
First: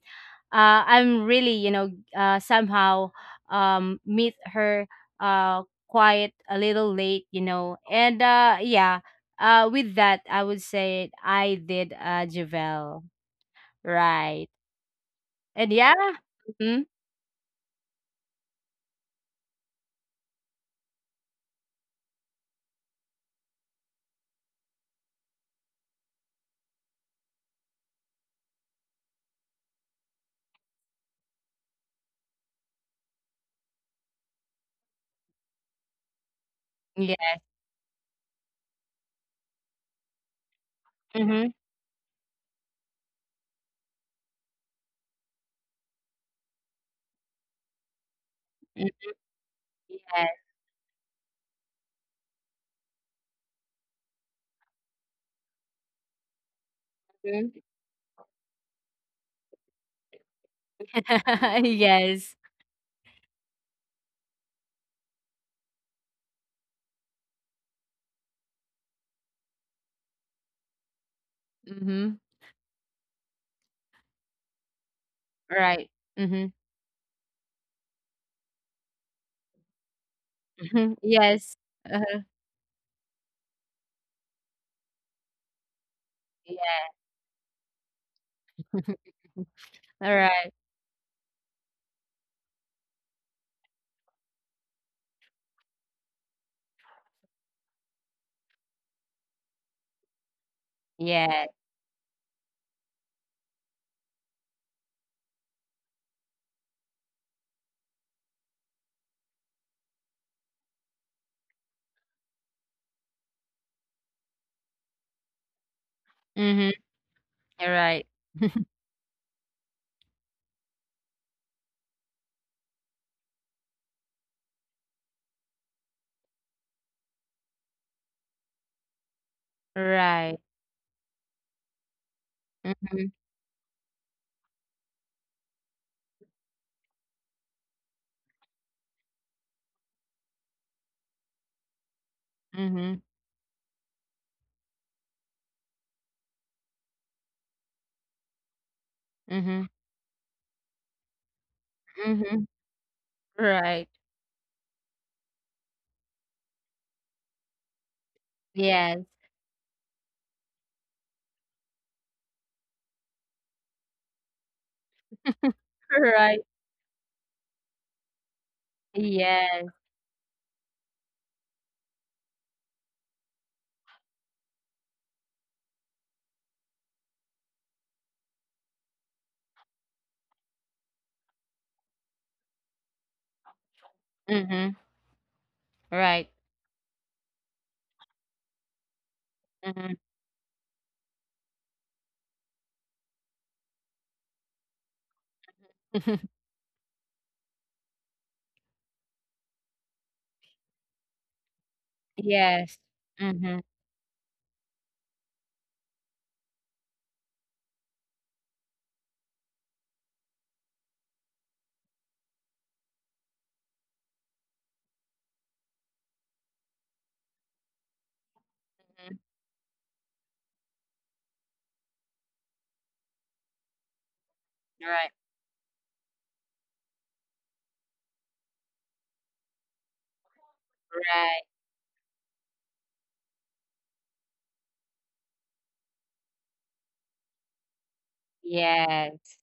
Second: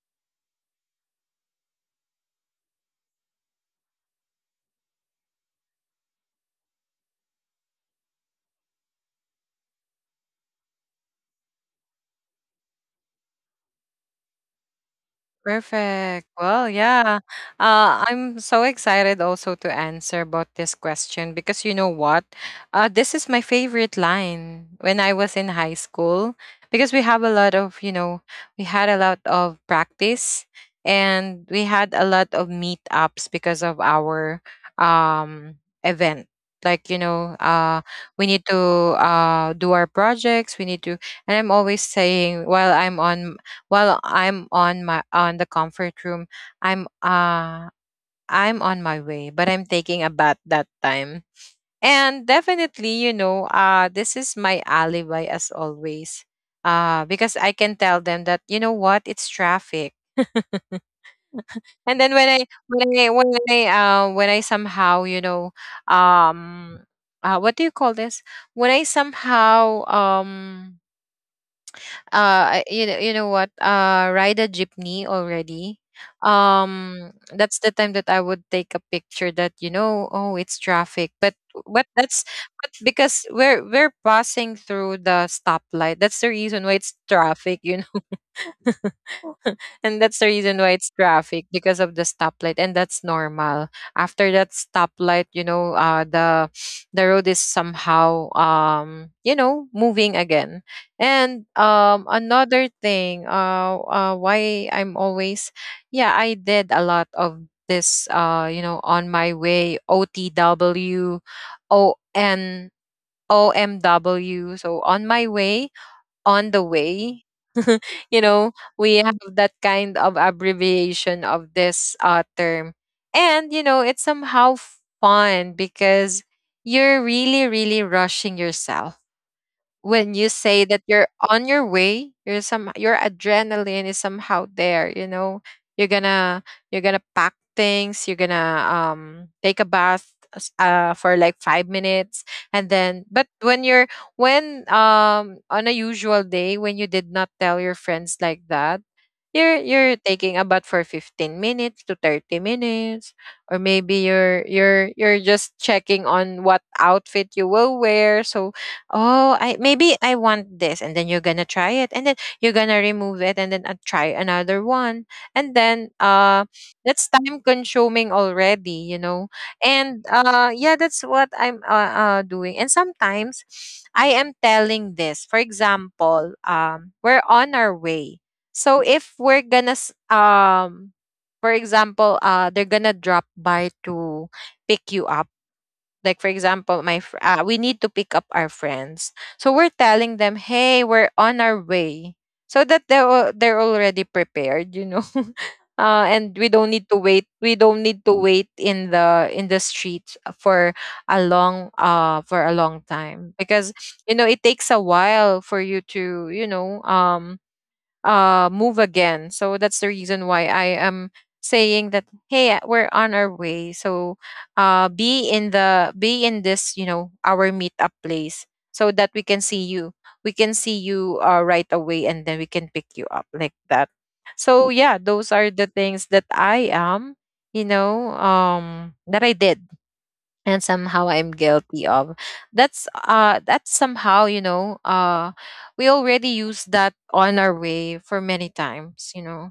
uh, I'm really, you know, somehow meet her uh, quite a little late, you know. And yeah, with that, I would say I did, Javel. Right. And yeah.
Perfect. Well,
Mm-hmm.
yeah. I'm so excited also to answer about this question because you know what? This is my favorite line when I was in high school because we have a lot of, you know, we had a lot of practice, and we had a lot of meetups because of our um, event. Like, you
Yeah.
know, we need to do our projects. We need to, and I'm
Mm-hmm.
always saying while I'm on, my on the comfort room. I'm uh I'm on my way, but I'm taking a bath
Yes.
that time. And definitely, you know, this is my alibi as always. Uh, because I
Mhm.
can tell them that you know what, it's traffic. And then
yes.
when I somehow you know um what do you call this, when I somehow
Mm-hmm.
you know what? Ride a jeepney already.
Right. Mm-hmm.
That's the time that I would take a picture that you know, oh, it's traffic.
yes.
But that's,
Uh-huh.
but because we're passing through the stoplight. That's the reason why it's
Yeah.
traffic. You know, and that's the
All
reason why
right.
it's traffic, because of the stoplight, and that's normal. After that stoplight, you know, the road is somehow you know moving again. And
Yeah.
another thing, why I'm always, yeah, I did a lot of this, you know, on my way, OTW, ON, OMW. So on my way, on the
Mm-hmm.
way.
All right.
You know, we have that kind of abbreviation of this term. And, you know, it's somehow fun because you're really rushing yourself when you
Right.
say that you're on your way, you're some, your
Mm-hmm.
adrenaline is somehow there, you know. You're gonna, you're gonna pack things, you're gonna take a bath for like 5 minutes. And then,
Mm-hmm.
but when you're, when on a usual day, when you did not tell your friends like that, you're
Mm-hmm.
you're taking a bath for 15 minutes to 30
Mhm.
minutes, or maybe
Right.
you're just checking on what outfit you will wear. So,
Yes.
oh, I, maybe I want this, and then you're gonna try it, and then you're gonna remove it, and then try another one, and then
Right.
that's time consuming already, you know.
Yes.
And yeah, that's what I'm doing. And sometimes I am telling this, for example, we're on our way. So if we're gonna for example, they're gonna drop by to
Mhm.
pick you up. Like for
Right.
example, we need to pick up our friends. So we're
Mhm.
telling them, "Hey, we're on our way." So that they are, they're already prepared, you know. And we don't need to wait. We don't need to wait in the streets for a long, for a
Yes.
long time,
Mhm.
because you know, it takes a while for you to, you know, move again. So that's the reason why I am saying that, hey, we're on our way. So be in the, be in this, you know, our meetup place so that we
Mhm.
can see you. We can see you right away, and then we can pick you up like that. So yeah,
Right.
those are the things that I am, you know, that I did and somehow I'm
Right.
guilty of. That's that's somehow, you know, we already use that on our way for many times, you
Yes.
know.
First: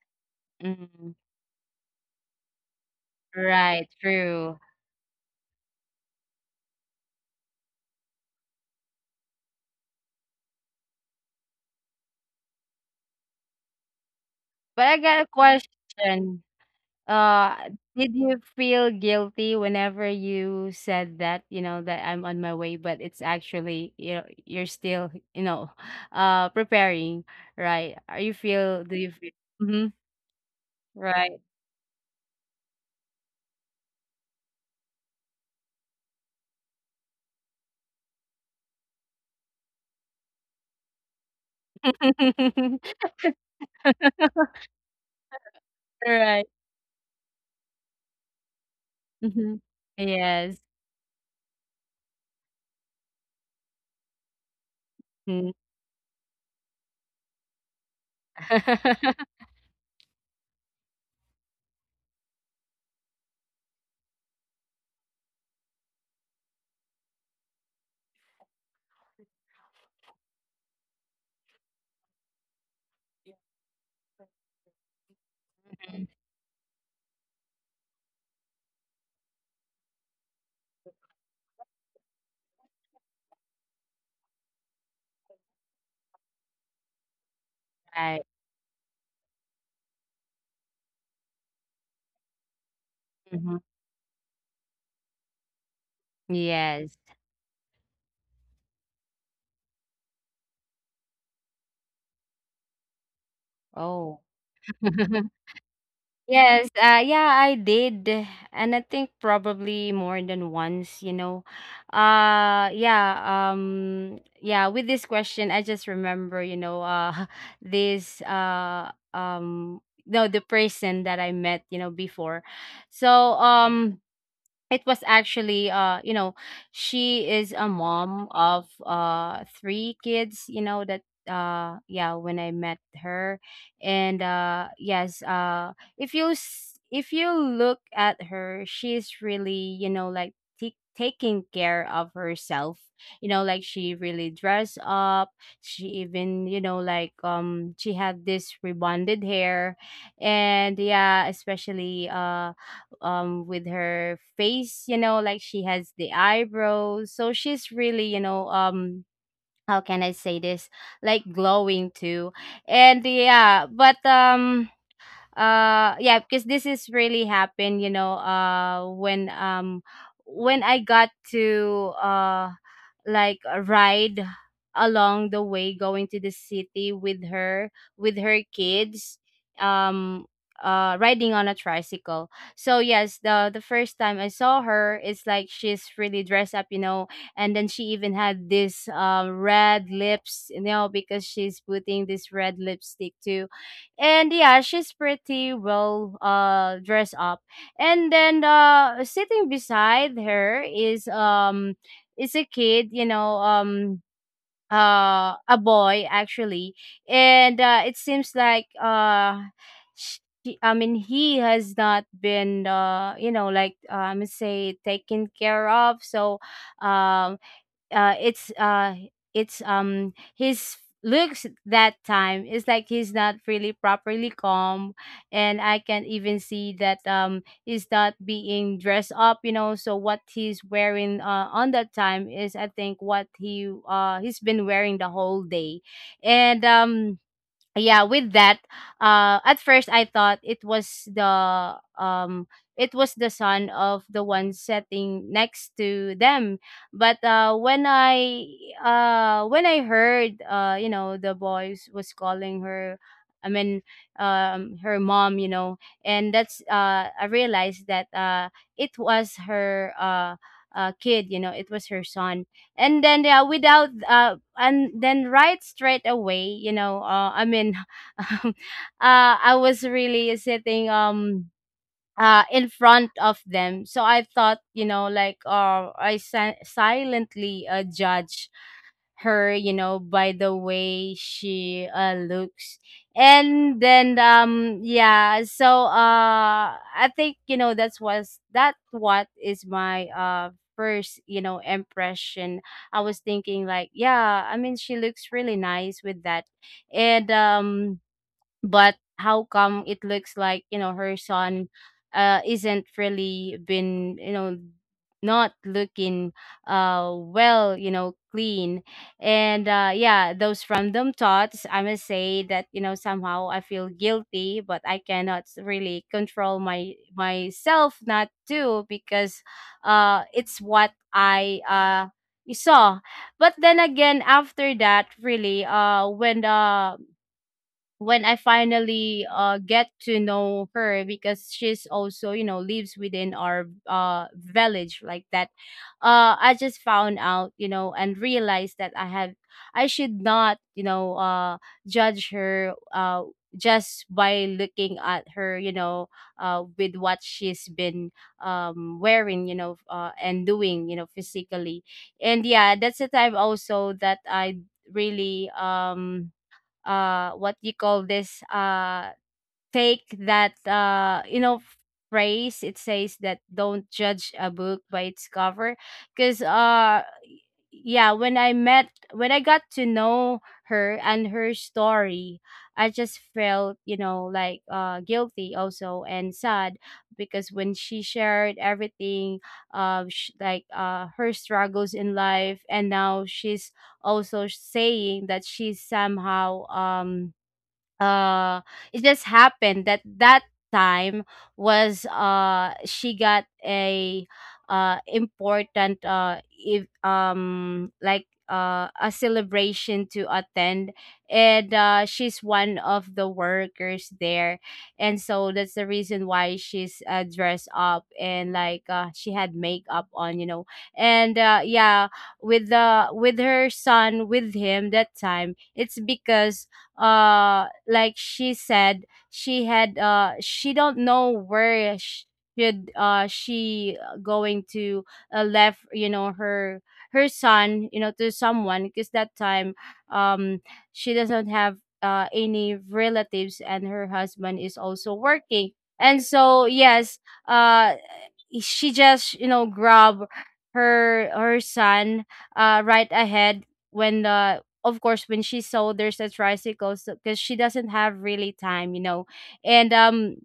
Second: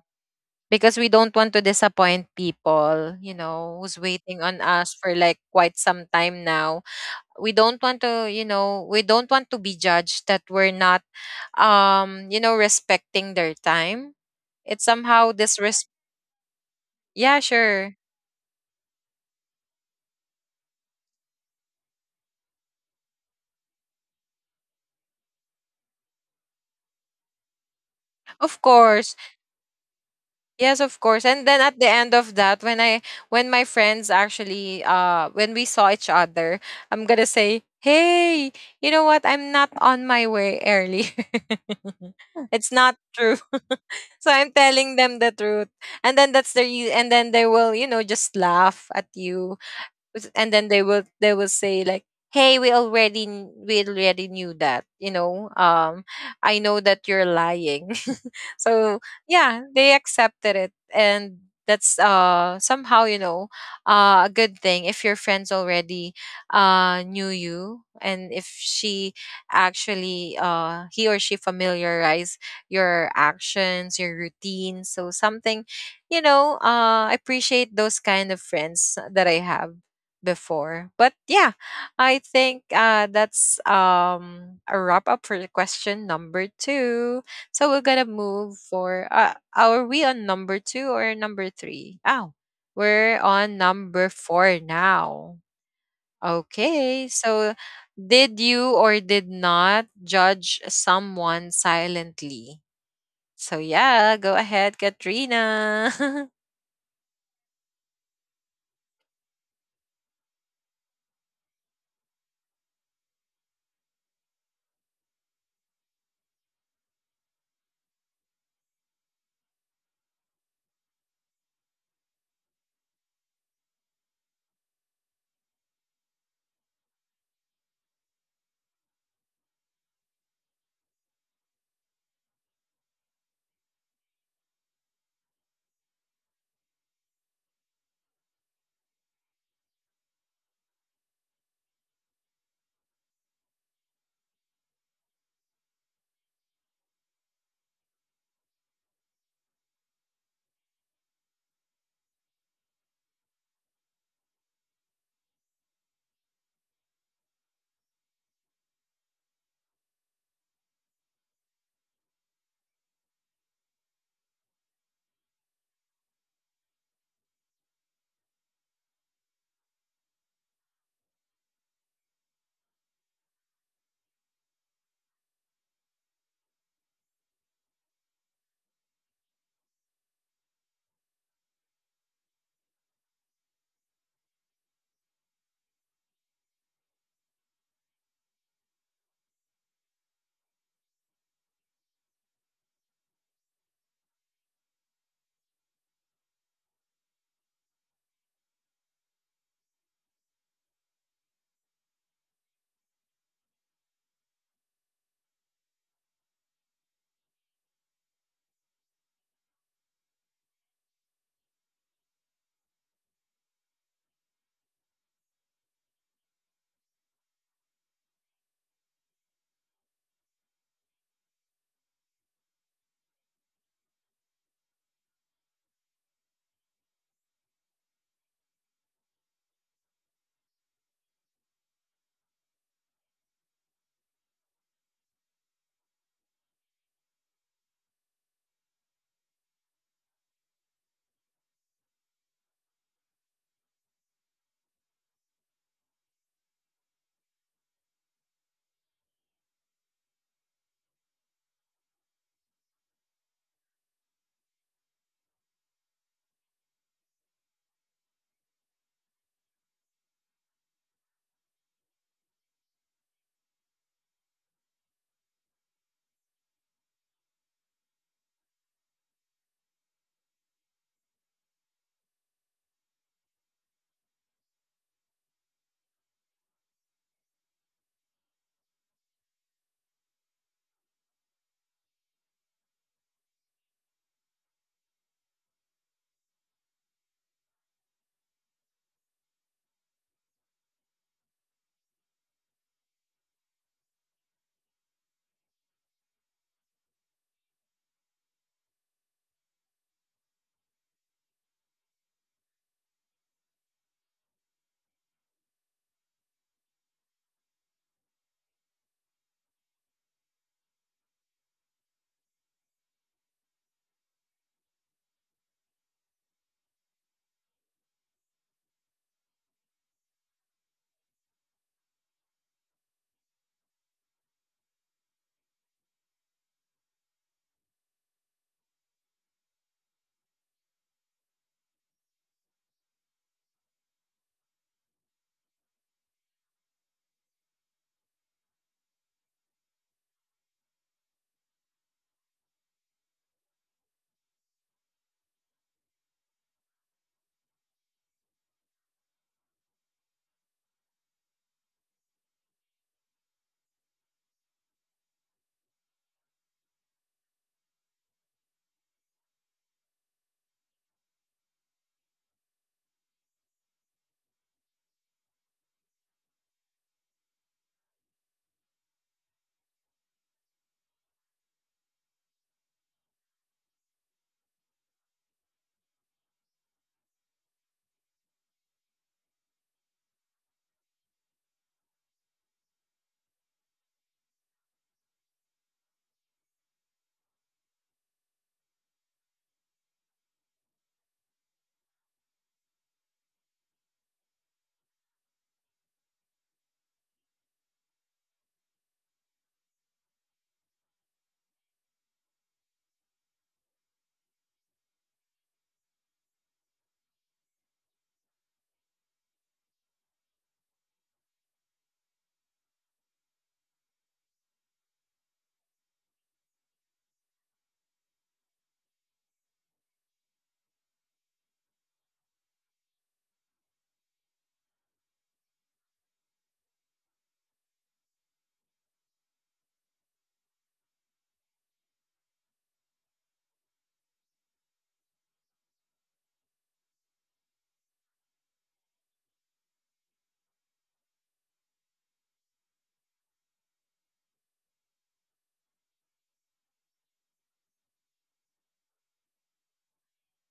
Because we
Mhm.
don't want to disappoint people, you know,
Right.
who's waiting
True.
on us for like quite some time now. We don't want to, you know, we don't want to be judged that we're not you know, respecting their time.
But
It's
I got a
somehow disres,
question.
yeah,
Uh,
sure.
did you feel guilty whenever you said that, you know, that I'm on my way, but it's actually, you know, you're still, you know, preparing, right? Are you
Of
feel, do you
course.
feel, hmm,
Yes, of course.
right?
And then at the end of that, when I, when my friends actually, when we saw each other, I'm gonna say, "Hey, you know what? I'm not on my way early." It's not true. So I'm telling them the truth. And then
Right.
and then they will, you know, just laugh at you.
Mhm.
And then
Yes.
they will say like, "Hey, we already we already knew that, you know,
Mm.
I know that you're lying." So yeah, they accepted it. And that's somehow, you know, a good thing if your friends already knew you, and if she actually, he or she familiarize your actions, your routine, so something, you know. I appreciate those kind of friends that I have before. But yeah, I think that's a wrap up for question number two. So we're gonna
Right.
move for are we on number two or number three? Oh, we're
Mhm.
on number four now.
Yes.
Okay, so did you or did not judge someone silently? So yeah,
Oh.
go ahead, Katrina.
Yes, yeah, I did, and I think probably more than once, you know. Yeah, yeah, with this question, I just remember, you know, this, uh, um, no, the person that I met, you know, before. So, um, it was actually you know, she is a mom of three kids, you know, that yeah, when I met her. And yes, if you if you look at her, she's really, you know, like taking care of herself. You know, like she really dressed up. She even, you know, like she had this rebonded hair. And yeah, especially with her face, you know, like she has the eyebrows, so she's really, you know, how can I say this, like glowing too. And yeah, but yeah, because this is really happened, you know, when I got to like a ride along the way going to the city with her, with her kids, um riding on a tricycle. So yes, the first time I saw her, it's like she's really dressed up, you know. And then she even had this red lips, you know, because she's putting this red lipstick too. And yeah, she's pretty well dressed up. And then sitting beside her is a kid, you know, a boy, actually. And it seems like sh- I mean, he has not been, you know, like, say, taken care of. So, um, uh it's uh it's his looks that time is like he's not really properly calm. And I can even see that he's not being dressed up, you know, so what he's wearing on that time is, I think, what he's been wearing the whole day. And yeah, with that, at first I thought it was the son of the one sitting next to them. But when I heard, you know, the boys was calling her, I mean, her mom, you know. And that's I realized that, it was her, kid, you know, it was her son. And then, yeah, without and then right straight away, you know, I mean, um, I was really sitting, in front of them, so I thought, you know, like, silently, judged her, you know, by the way she, looks. And then, yeah, so I think, you know, that's was that what is my first, you know, impression. I was thinking like, yeah, I mean, she looks really nice with that. And But how come it looks like, you know, her son isn't really been, you know, not looking, well, you know, clean. And, yeah, those random thoughts. I must say that, you know, somehow I feel guilty, but I cannot really control my myself not to, because it's what I saw. But then again, after that, really, when I finally get to know her, because she's also, you know, lives within our village like that, I just found out, you know, and realized that I should not, you know, judge her, just by looking at her, you know, with what she's been wearing, you know, and doing, you know, physically. And yeah, that's the time also that I really, what you call this, take that, you know, phrase it says that don't judge a book by its cover. Because yeah, when I got to know her and her story, I just felt, you know, like, guilty also, and sad. Because when she shared everything, like, her struggles in life. And now she's also saying that she's somehow, uh it just happened that time was, she got a, important, if, like, a celebration to attend. And she's one of the workers there, and so that's the reason why she's, dressed up, and like, she had makeup on, you know. And, yeah, with her son, with him that time, it's because, like she said, she don't know where, sh- should she going to, left, you know, her son, you know, to someone, because that time, um she doesn't have any relatives, and her husband is also working. And so, yes, uh she just, you know, grab her son, right ahead when the of course, when she saw there's a tricycle, because she doesn't have really time, you know. And,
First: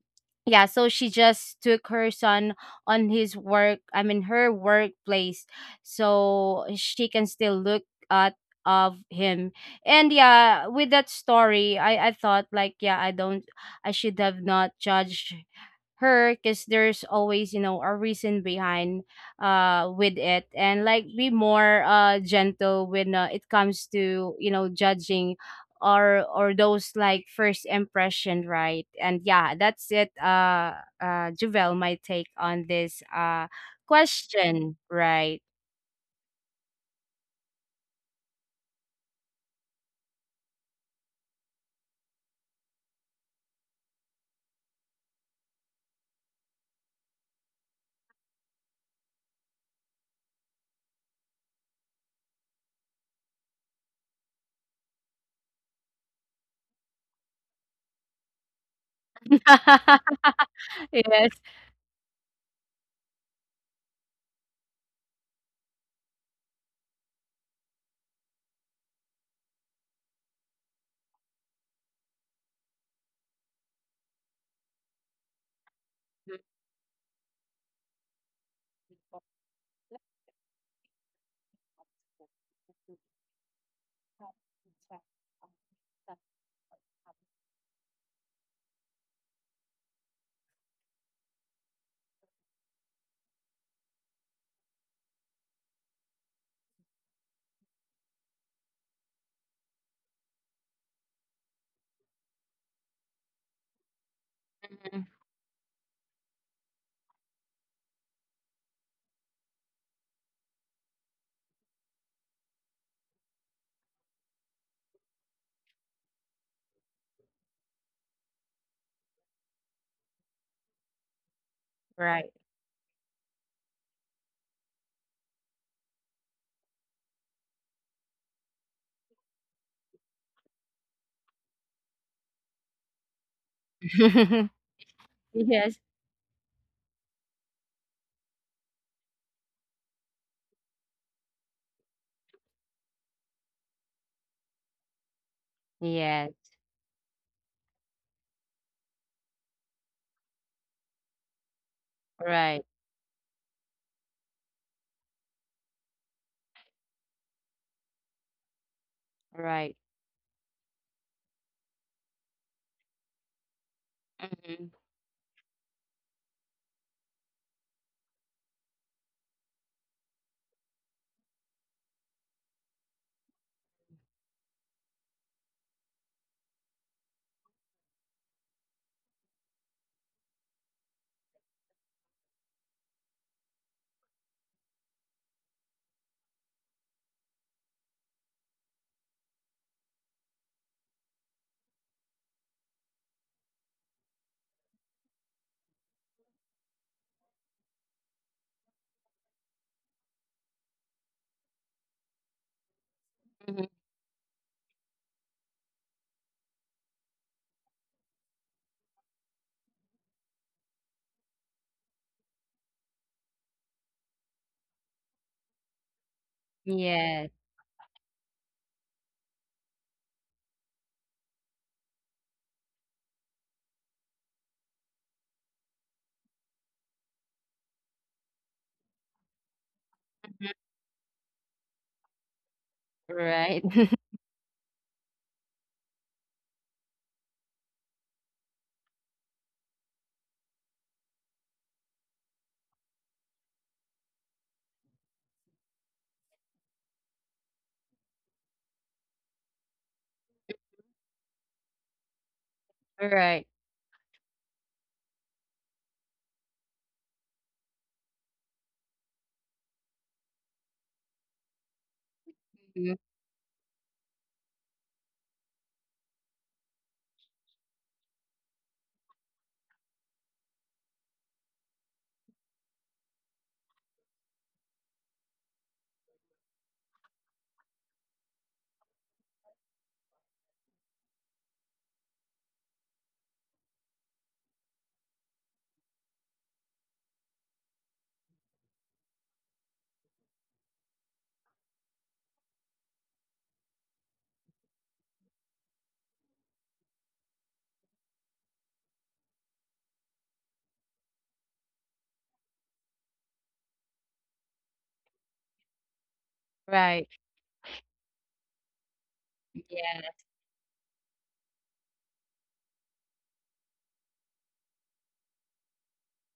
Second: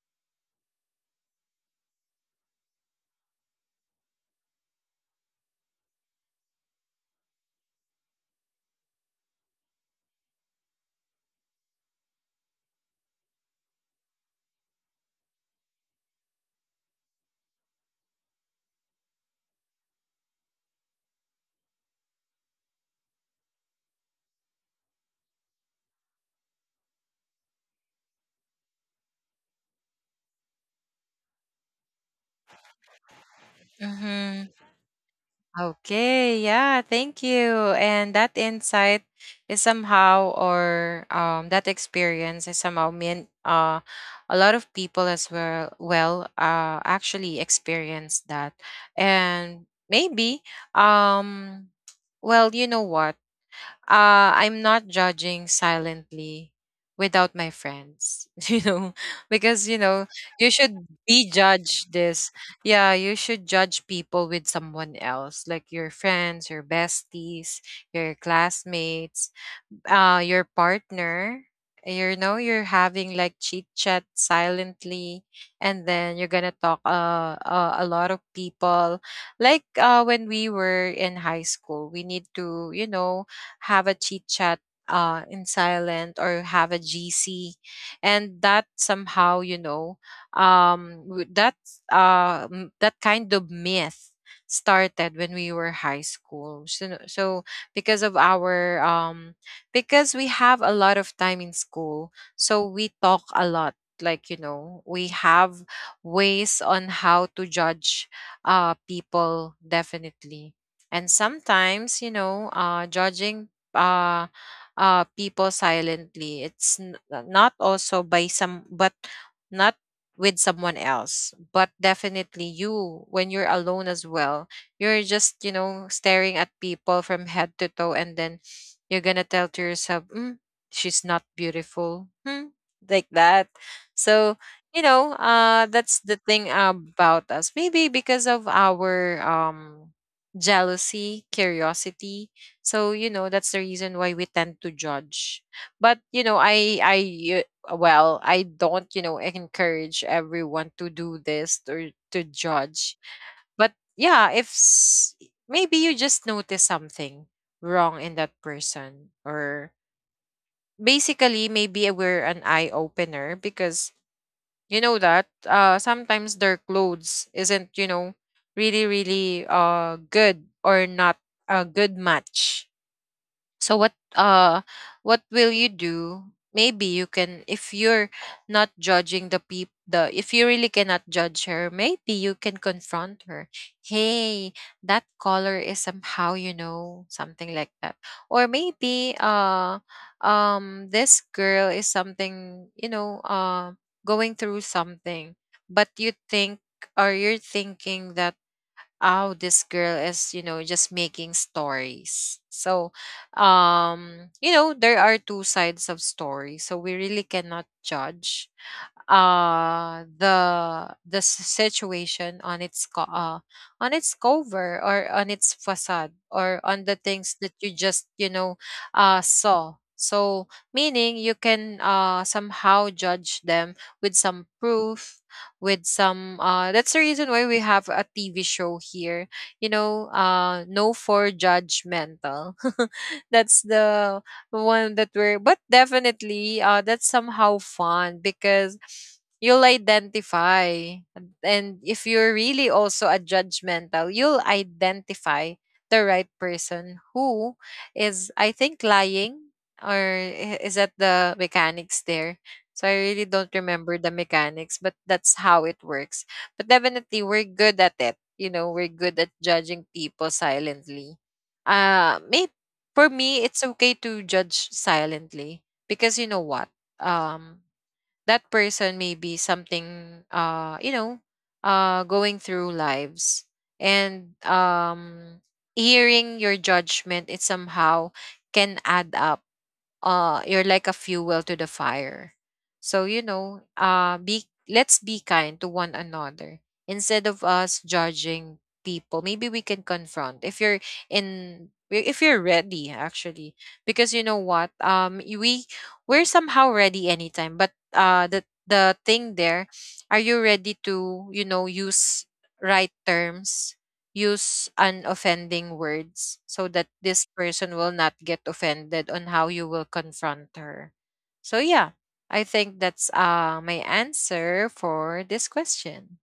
yeah, so she just took her son on his work, I mean, her workplace, so she can still look at of him. And yeah, with that story, I thought like, yeah, I should have not judged her, because there's always, you know, a reason behind with it. And, like, be more gentle when, it comes to, you know, judging, or those like first impression, right? And yeah, that's it, Javel, my take on this
Mm-hmm.
question, right?
Okay, yeah, thank you. And that insight is somehow, or that experience is somehow meant a lot of people as well, well, actually experience that. And maybe, um, well, you know what? I'm not judging silently without my friends, you know, because, you know, you should
Yes.
be judged this. Yeah, you should judge people with someone else, like your friends, your besties, your classmates, your partner. You know, you're having like chit chat silently, and then you're gonna talk a lot of people, like when we were in high school, we need to, you know, have a chit chat in silent or have a gc. And that somehow, you know, that kind of myth started when we were high school. So because of our because we have a lot of time in school. So we talk a lot. Like, you know,
Mm.
we have ways on how to judge people, definitely. And sometimes, you know, judging uh, people silently, it's not also by some, but not with someone else, but
Right.
definitely you, when you're alone as well, you're just, you know, staring at people from head to toe, and then you're gonna tell to yourself, mm, she's not beautiful. Hmm, like that. So, you know,
Yes.
that's the thing about us. Maybe because of our jealousy, curiosity. So, you know, that's the reason why we tend to judge. But, you know,
Yes.
I well, I don't, you know, encourage everyone to do this or to
Right.
judge. But yeah, if s- maybe you just notice something wrong in that person, or
Right.
basically, maybe we're an eye opener, because
Mhm.
you know that, sometimes their clothes isn't, you know, really good or not a good match. So what will you do? Maybe you can, if you're not judging the peop the if you really cannot judge her, maybe you can confront her. Hey, that color is somehow, you know, something like that. Or maybe this girl is something, you know, going through something, but you think, or you're thinking that, oh, this girl is, you know, just making stories. So
Mhm.
you know, there are two sides of stories, so we really cannot judge the s- situation on on its cover, or on its facade, or on the
Yes.
things that you just, you know, saw. So meaning you can somehow judge them with some proof, with some, that's the reason why we have a TV show here, you know, no for judgmental. That's
Right.
the one that we're, but definitely, that's somehow fun, because you'll identify, and if you're really also a judgmental, you'll identify the right person who is, I think, lying, is that the mechanics there. So I really
Right.
don't remember the mechanics, but that's how it works. But definitely we're good at it, you know, we're good at judging people silently. Maybe
Mhm.
for me, it's okay to judge silently, because you know what? Um, that person may be something, you know, going through lives, and hearing your judgment, it somehow can add up. You're like a fuel to the fire. So you know, be, let's be kind to one another instead of us judging people. Maybe we can confront, if you're in, if you're ready, actually. Because you know what, we, we're somehow ready anytime, but the thing there, are you ready to, you know, use right terms, use unoffending words, so that
Right.
this person will not get offended on how you will
Yeah.
confront her. So yeah, I think that's my answer for this question.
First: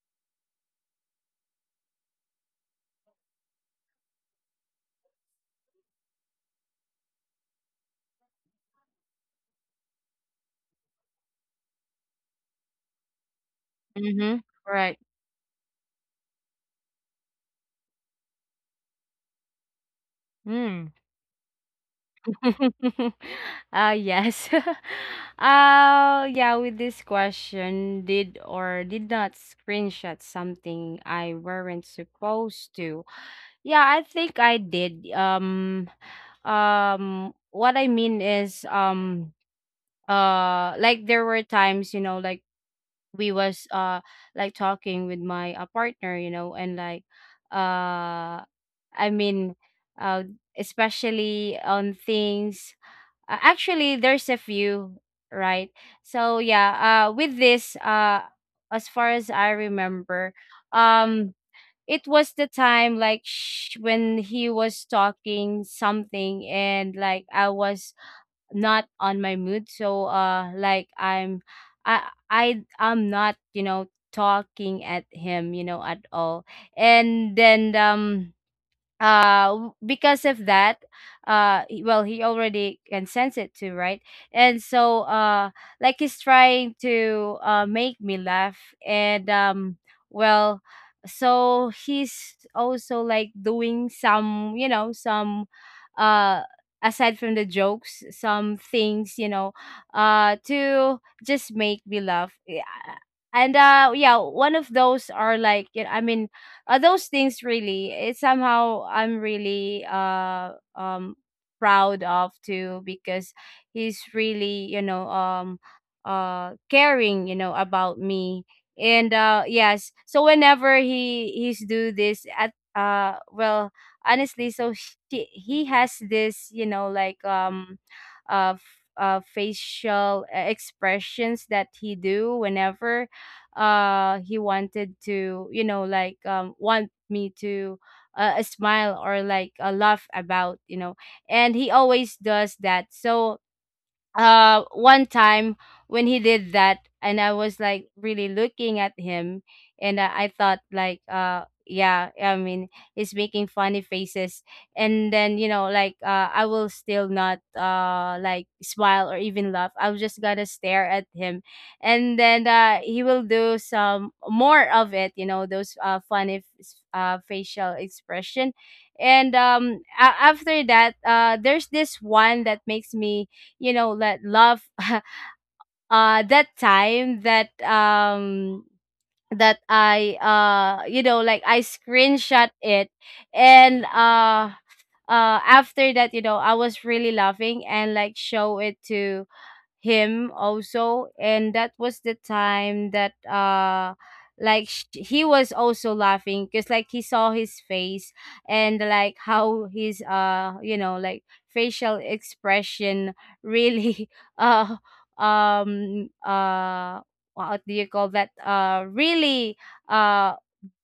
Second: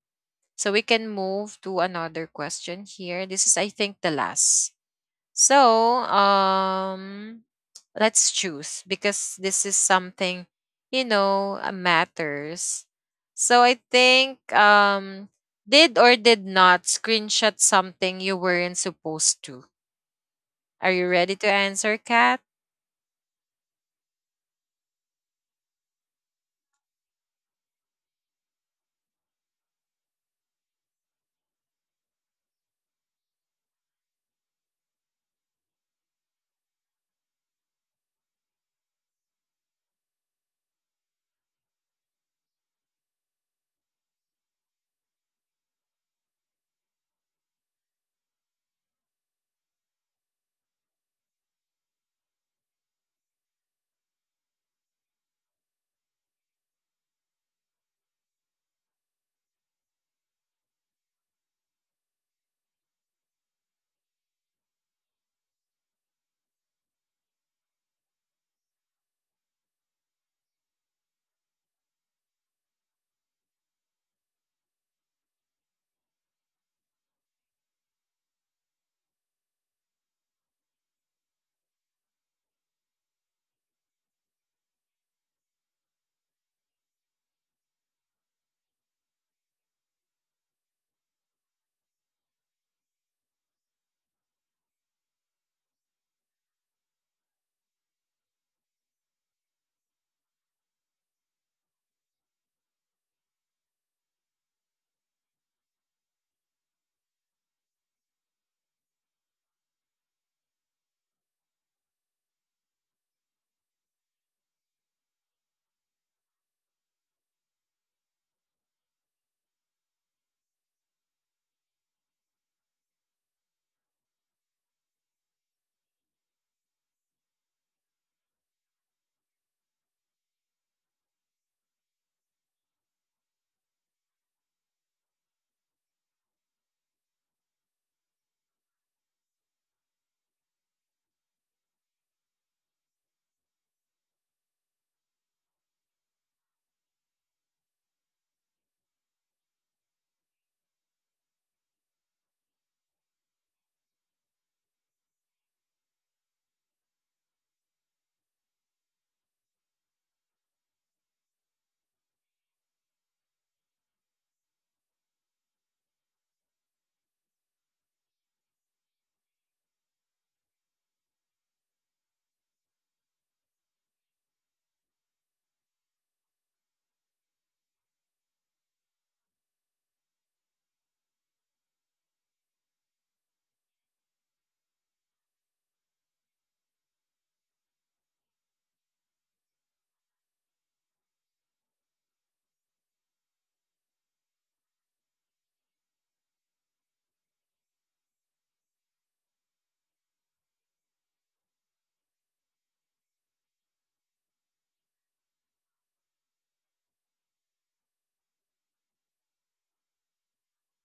So we can move to another question here. This is, I think, the last. So, let's choose, because this is something, you know, matters. So I think,
Mhm. Right.
did or did not screenshot something you weren't supposed to.
Mm.
Are you ready to answer, Kat?
Yes. Yeah, with this question, did or did not screenshot something I weren't supposed to? Yeah, I think I did. What I mean is, like there were times, you know, like, we was like, talking with my, partner, you know, and, like, uh I mean, uh especially on things. Actually, there's a few, right? So, yeah, with this as far as I remember, um it was the time like, when he was talking something, and like I was not on my mood, so like, I'm I I I'm not, you know, talking at him, you know, at all. And then, because of that, well, he already can sense it too, right? And so, like, he's trying to, make me laugh. And, well, so he's also, like, doing some, you know, some uh aside from the jokes, some things, you know, to just make me laugh. Yeah. And, yeah, one of those are like, you know, I mean, those things, really, it's somehow I'm really, proud of too, because he's really, you know, caring, you know, about me. And, yes, so whenever he's do this at, well, honestly, so he has this, you know, like, uh, f- facial, expressions that he do whenever he wanted to, you know, like, want me to, smile, or like, laugh about, you know. And he always does that. So, one time when he did that, and I was, like, really looking at him. And I thought like, yeah, I mean, he's making funny faces. And then, you know, like, I will still not, like, smile or even laugh, I was just gonna stare at him. And then, he will do some more of it, you know, those funny, facial expression. And, after that, there's this one that makes me, you know, that love. That time that, I, you know, like, I screenshot it. And, after that, you know, I was really laughing and, like, show it to him also. And that was the time that, like, he was also laughing, because like he saw his face, and, like, how his, you know, like, facial expression really, uh um uh what do you call that, really uh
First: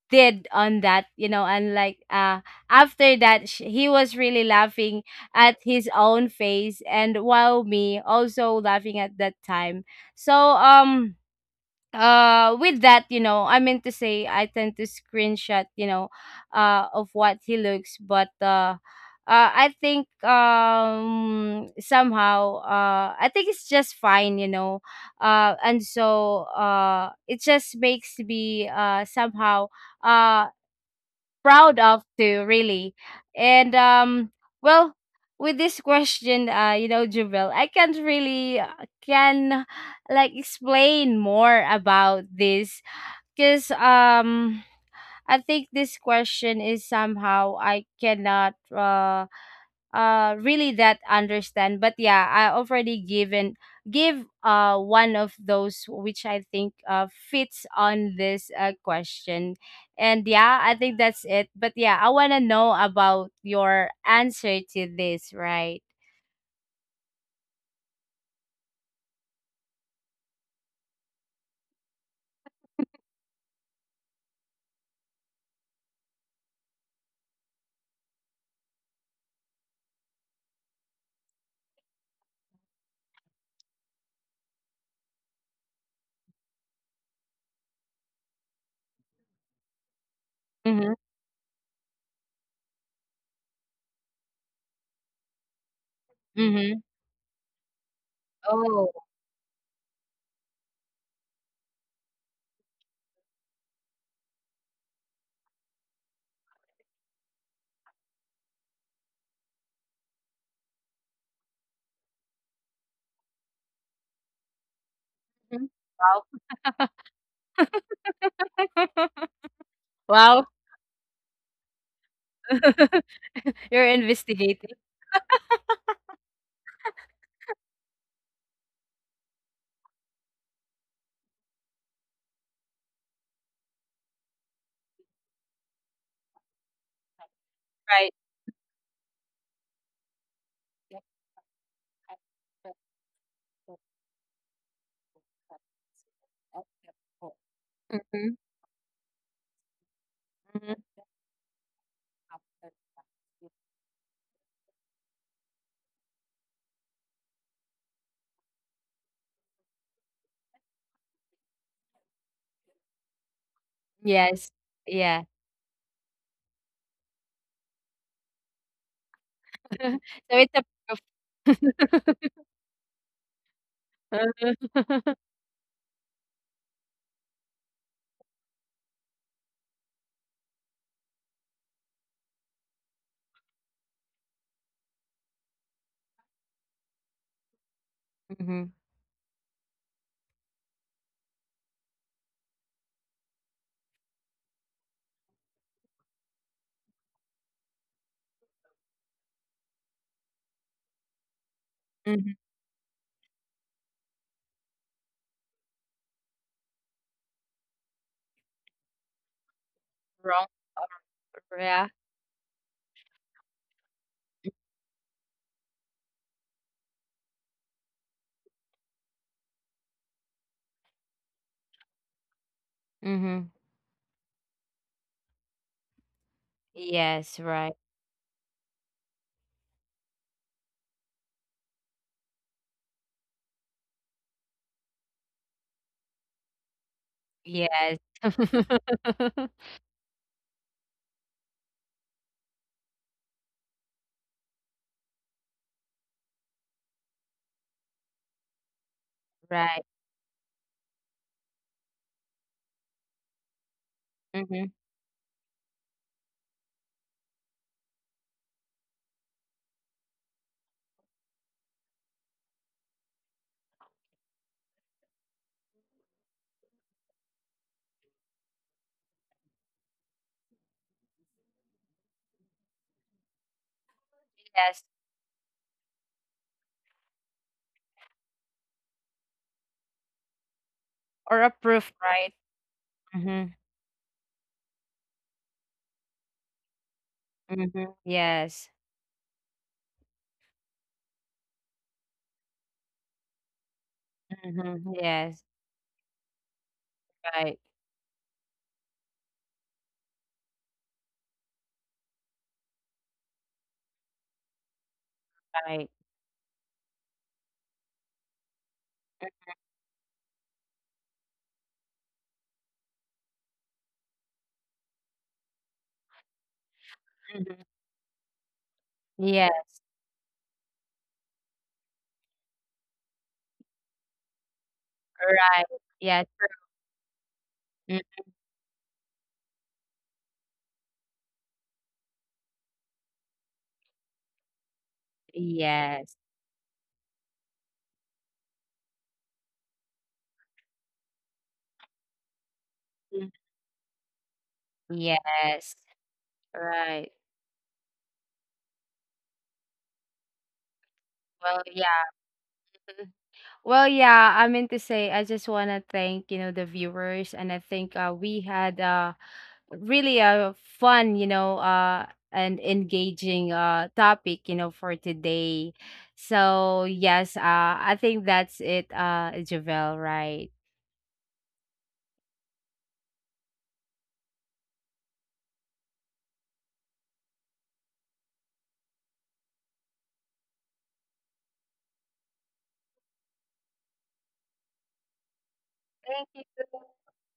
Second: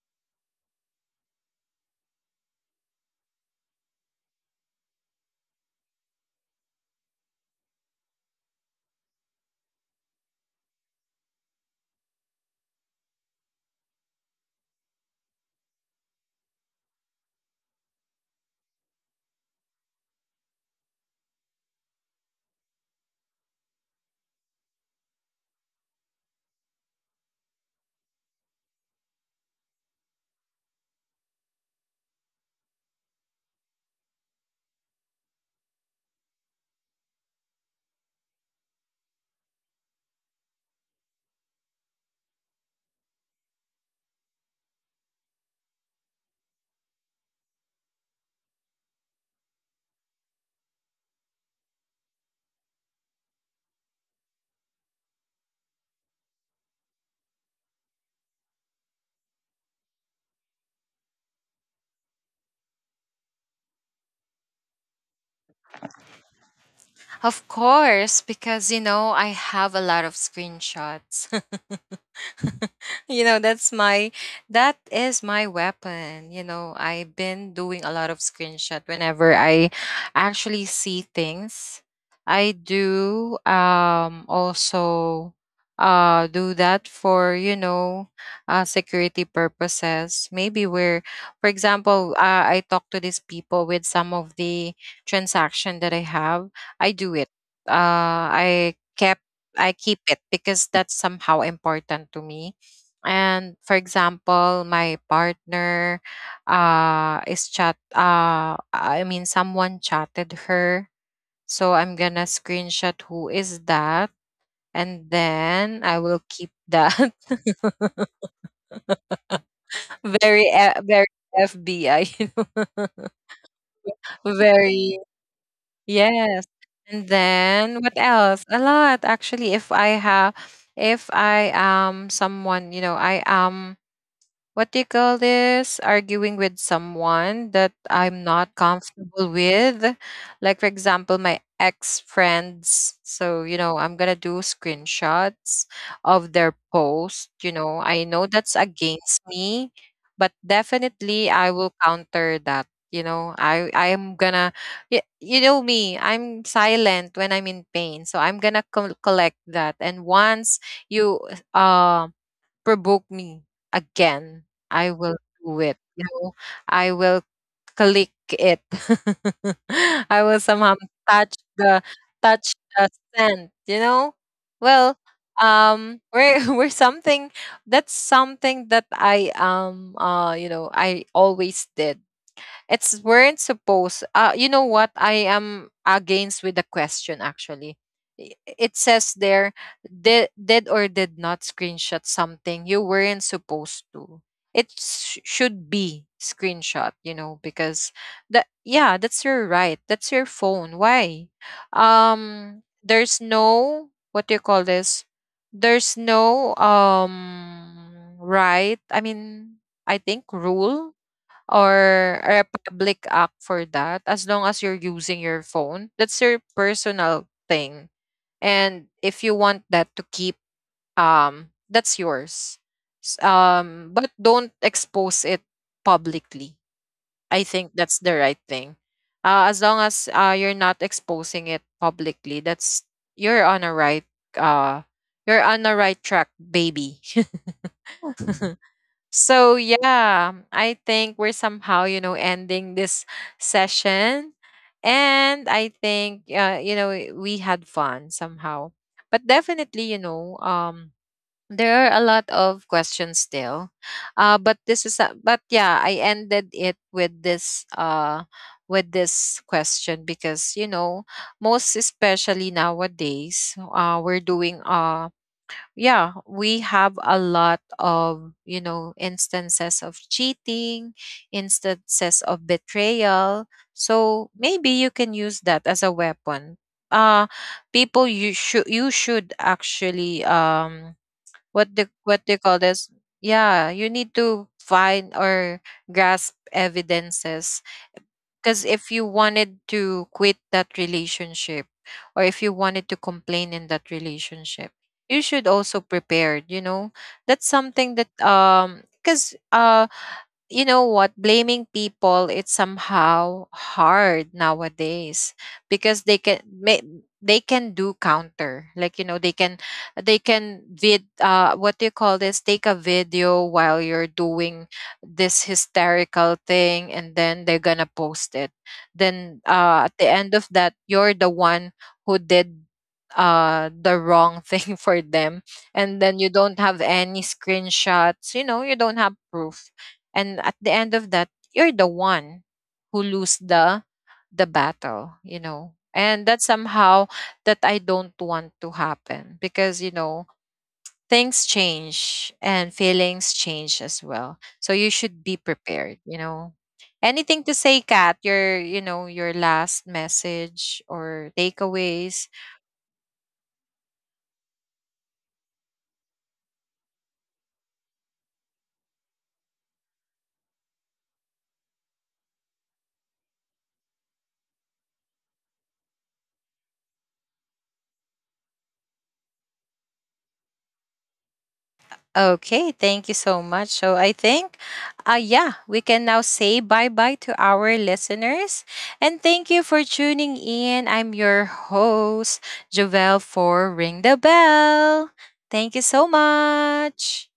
did on that, you know. And, like, after that, he was really laughing at his own face, and while me also laughing at that time. So, with that, you know, I mean to say, I tend to screenshot, you know, of what he looks. But I think, somehow, I think it's just fine, you know. And so, it just makes me, somehow, uh proud of too, really. And, well, with this question, you know, Jubil, I can't really, can, like, explain more about this. Because, I think this question is somehow I cannot, really that understand. But yeah, I already give, one of those which I think fits on this question. And yeah, I think that's it. But yeah, I wanna know about your answer to this, right?
Of course, because you know, I have a lot of screenshots. You know, that is my weapon. You know, I've been doing a lot of screenshot whenever I actually see things. I do, also, do that for, you know, security purposes, maybe.
Mm-hmm.
Where for example, I talk to these people with some of the transaction that I have,
Mm-hmm.
I do it, uh i
Oh.
kept I keep it, because that's somehow important to me. And for example, my partner is chat I mean, someone chatted her. So I'm gonna screenshot who is that, and then
Mhm.
I will keep
Wow.
that. Very
Wow.
very FBI, you know.
You're investigating,
Very yes. And then what else? A lot, actually. If I have, if I am someone, you know, I am, what do you call this, arguing with someone that
right?
I'm not comfortable with. Like for example, my ex friends, so you know, I'm gonna do screenshots of their post. You know, I know
Mhm.
that's against me, but
Mhm.
definitely I will counter that. You know, I am gonna, you know me, I'm silent when I'm in pain. So I'm gonna collect that, and once you, um provoke me again,
Yes.
I will
Yeah.
do it. You know, I will click it. I will
So it's a
somehow
proof.
touch the, touch the scent. You know, well, we're, we're something. That's something that I you know, I always did. It's weren't supposed. You know what? I am against with the question, actually. It
Hmm.
says there, did or did not screenshot something you weren't supposed to. It should be screenshot, you know, because that, yeah, that's your right. That's your phone. Why?
Hmm.
There's no, what do you call this? There's no right. I mean, I think
Wrong.
rule
Yeah.
or a public act for that, as long as you're using your phone, that's your personal thing. And if you want that to keep, that's yours.
Hmm.
But don't expose it publicly. I
Yes.
think
Right.
that's the right thing. As long as you're not exposing it publicly, that's, you're on a right, uh you're on a right track, baby.
Yes.
So yeah, I think we're somehow, you know, ending this session. And I think, you know, we had fun somehow. But
Right.
definitely, you know, there are a lot of questions still. But
Hmm.
this is a, but yeah, I ended it with this, with this question, because you know, most especially nowadays, we're doing yeah, we have a lot of, you know, instances of cheating, instances of betrayal. So maybe you
Yes.
can use that as a weapon. Uh People, you should, you should actually,
Or
what
a
the,
proof,
what they
right?
call this?
Hmm.
Yeah, you need to find or grasp evidences,
Hmm.
because
Yes.
if you wanted to quit that relationship, or if you wanted to complain in that relationship,
Hmm.
you should
Yes.
also prepare, you know. That's
Right.
something that, because you know what, blaming people, it's somehow hard nowadays,
Right.
because they can may, they can do counter, like you know, they can, they can vid what do you call this, take a video while you're doing this hysterical thing, and then they're
Hmm.
gonna post it. Then
Yeah.
at the end of that, you're the one who did the wrong thing for them.
Right.
And then
Yes.
you don't have any
Mm.
screenshots, you know, you don't have proof. And at the end of that, you're the one who lose the battle, you know.
Yes.
And that's somehow, that I don't want to happen, because you know, things change and feelings
Mm.
change as well, so you should be
Yes.
prepared, you know.
Right.
Anything to say, Kat, your, you know, your last message or
Well, yeah.
takeaways?
Mm. Well, yeah, I meant to say, I just want to thank, you know, the viewers. And I think, we had, really a fun, you know, and engaging topic, you know, for today. So, yes, I think that's it, Javel, right?
Okay, thank you so much. So I think, yeah, we can now say bye bye to our listeners. And thank you for tuning in. I'm your host, Jovel, for Ring the Bell. Thank you so
Thank you.
much.